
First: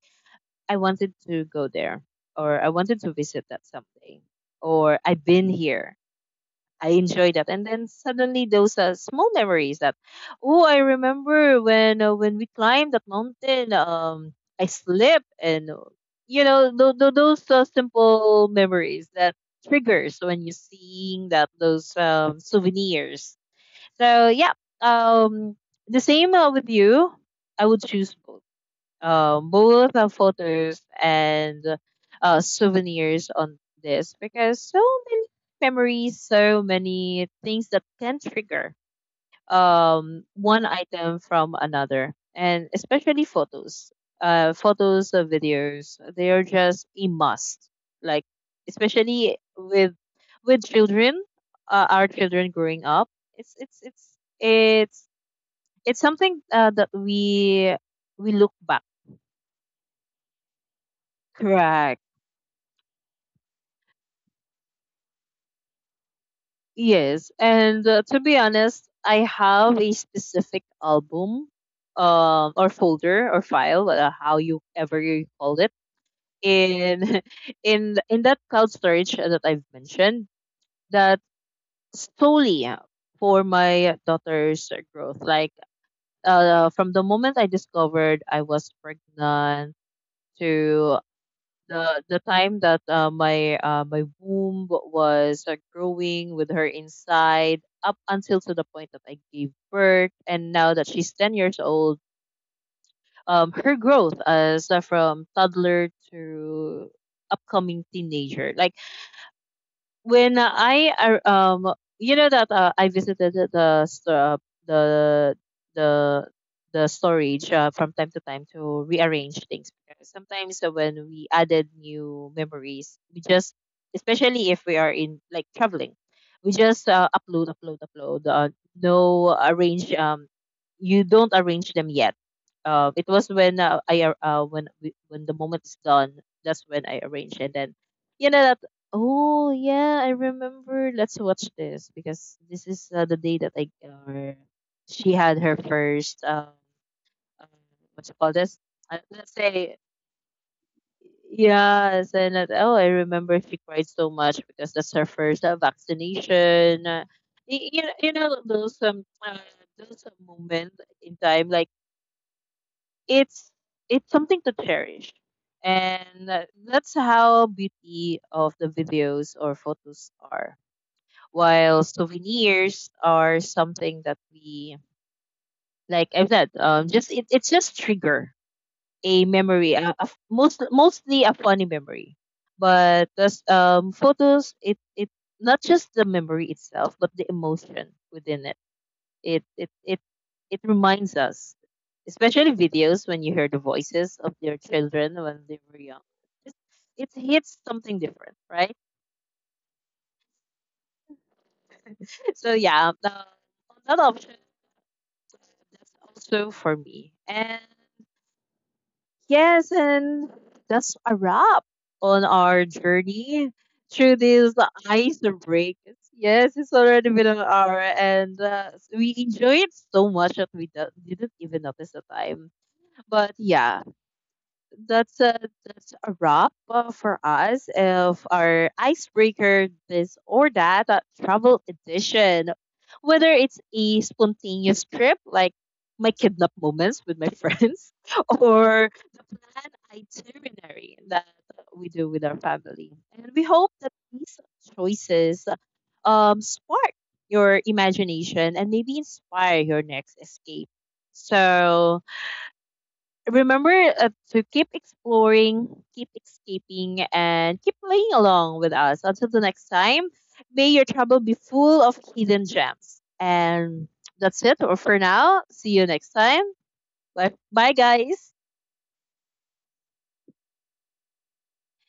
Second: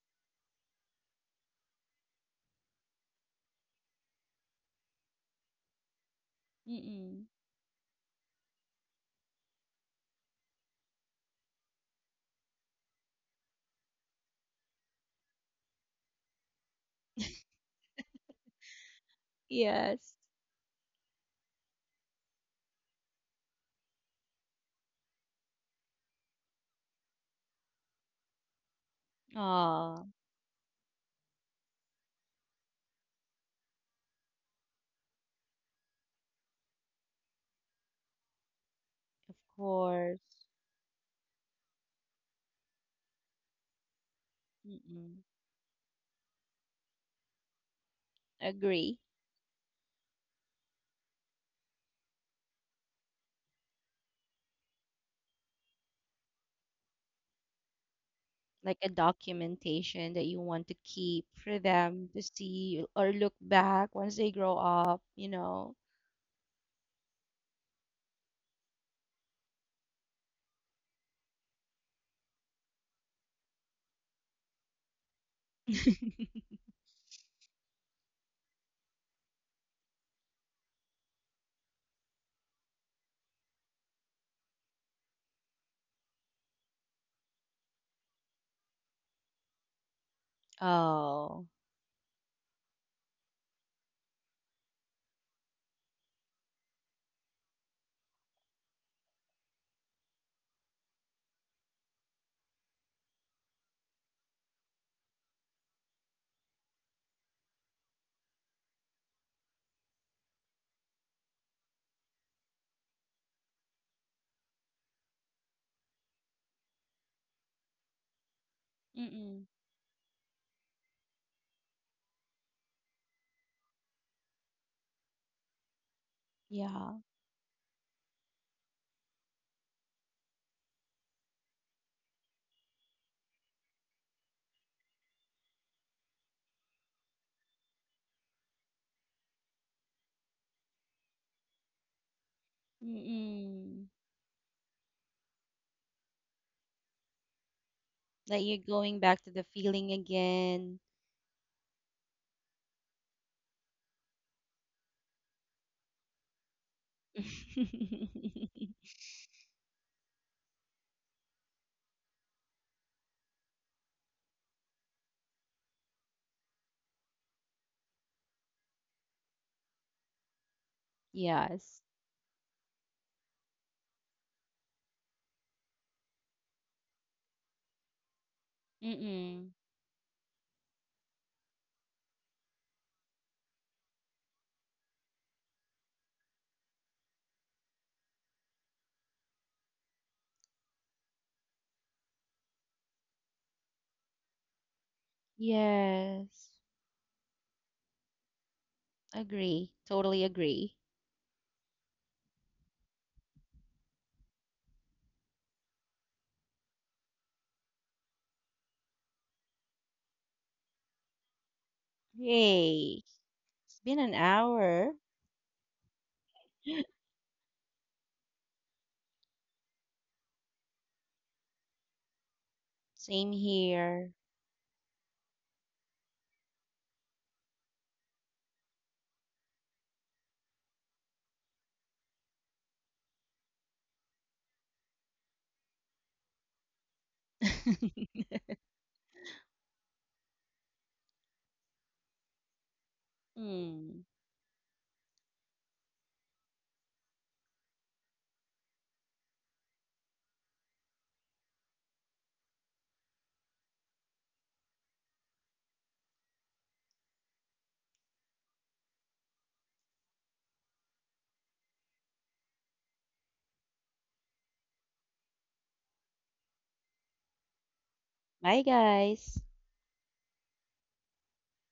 [SPEAKER 1] I wanted to go there, or I wanted to visit that someday, or I've been here. I
[SPEAKER 2] Mm.
[SPEAKER 1] enjoy that. And then suddenly those small memories oh, I remember when we climbed that mountain, I slipped, and
[SPEAKER 2] [laughs]
[SPEAKER 1] those simple memories that
[SPEAKER 2] Yes.
[SPEAKER 1] triggers when you seeing that, those souvenirs. So yeah, um, the same with you. I would choose both
[SPEAKER 2] Ah,
[SPEAKER 1] photos and souvenirs on this because so many memories, so many things that can trigger
[SPEAKER 2] of course.
[SPEAKER 1] one item from another, and especially photos. Photos
[SPEAKER 2] Mm.
[SPEAKER 1] or videos, they are just a must. Like,
[SPEAKER 2] Agree.
[SPEAKER 1] especially with children, our children growing up, it's it's it's it's it's something that we look
[SPEAKER 2] Like
[SPEAKER 1] back.
[SPEAKER 2] a documentation that you want to keep for
[SPEAKER 1] Correct.
[SPEAKER 2] them to see or look back once they grow up, you know.
[SPEAKER 1] Yes, and to be honest, I have a specific album, or folder or file, how you ever you call it,
[SPEAKER 2] [laughs]
[SPEAKER 1] in [laughs] in that cloud storage that I've mentioned, that solely for my daughter's growth. Like, from the moment I discovered I was pregnant to
[SPEAKER 2] Oh.
[SPEAKER 1] the time that my womb was growing with her inside up until to the point that I gave birth, and now that she's 10 years old, her growth, as from toddler to upcoming teenager. Like you know that I visited the st- the the the storage from time to time to
[SPEAKER 2] Mm.
[SPEAKER 1] rearrange things. Because sometimes when we added new memories, we just, especially if we are in like traveling, we just
[SPEAKER 2] Yeah.
[SPEAKER 1] upload, upload, upload. No arrange, you don't arrange them yet. It was when I ar- when we, when the moment is done. That's when I arrange, and then you know, oh yeah, I remember. Let's watch this because this is the day that I
[SPEAKER 2] Mm.
[SPEAKER 1] she had her first um what you call
[SPEAKER 2] Like you're
[SPEAKER 1] this?
[SPEAKER 2] going back to
[SPEAKER 1] Let's
[SPEAKER 2] the
[SPEAKER 1] say
[SPEAKER 2] feeling again.
[SPEAKER 1] yes, and that, oh, I remember she cried so much because that's her first vaccination. You know
[SPEAKER 2] [laughs]
[SPEAKER 1] those moments in time, like it's it's something to cherish. And that's how beauty of the videos or photos are,
[SPEAKER 2] Yes.
[SPEAKER 1] while souvenirs are something that we, like I've said, just it's just trigger a
[SPEAKER 2] Mm-mm.
[SPEAKER 1] memory, most mostly a funny memory. But those photos, it not just the memory itself but the emotion within it. It it it, it reminds us, especially videos, when you hear the voices of their children when they were young.
[SPEAKER 2] Yes.
[SPEAKER 1] it, it hits something different, right?
[SPEAKER 2] Agree. Totally agree.
[SPEAKER 1] So yeah, that option, that's also for me. And yes, and that's a wrap on our
[SPEAKER 2] Yay.
[SPEAKER 1] journey
[SPEAKER 2] It's been an
[SPEAKER 1] through these
[SPEAKER 2] hour.
[SPEAKER 1] ice breaks. Yes, it's
[SPEAKER 2] [gasps]
[SPEAKER 1] already been an hour, and we enjoyed so much that we didn't even notice the time.
[SPEAKER 2] [laughs] Same
[SPEAKER 1] But yeah,
[SPEAKER 2] here.
[SPEAKER 1] that's a that's a wrap for us of our icebreaker this or that travel edition. Whether it's a spontaneous trip like my kidnap moments with my friends, [laughs]
[SPEAKER 2] [laughs]
[SPEAKER 1] or the planned itinerary that we do with our family, and we hope that
[SPEAKER 2] Mm.
[SPEAKER 1] these choices spark your imagination and maybe inspire your next escape. So remember to keep exploring, keep escaping, and keep playing along with us. Until the next time, may your travel be full of hidden gems. And that's it for now. See you next time. Bye, bye guys.
[SPEAKER 2] Bye, guys.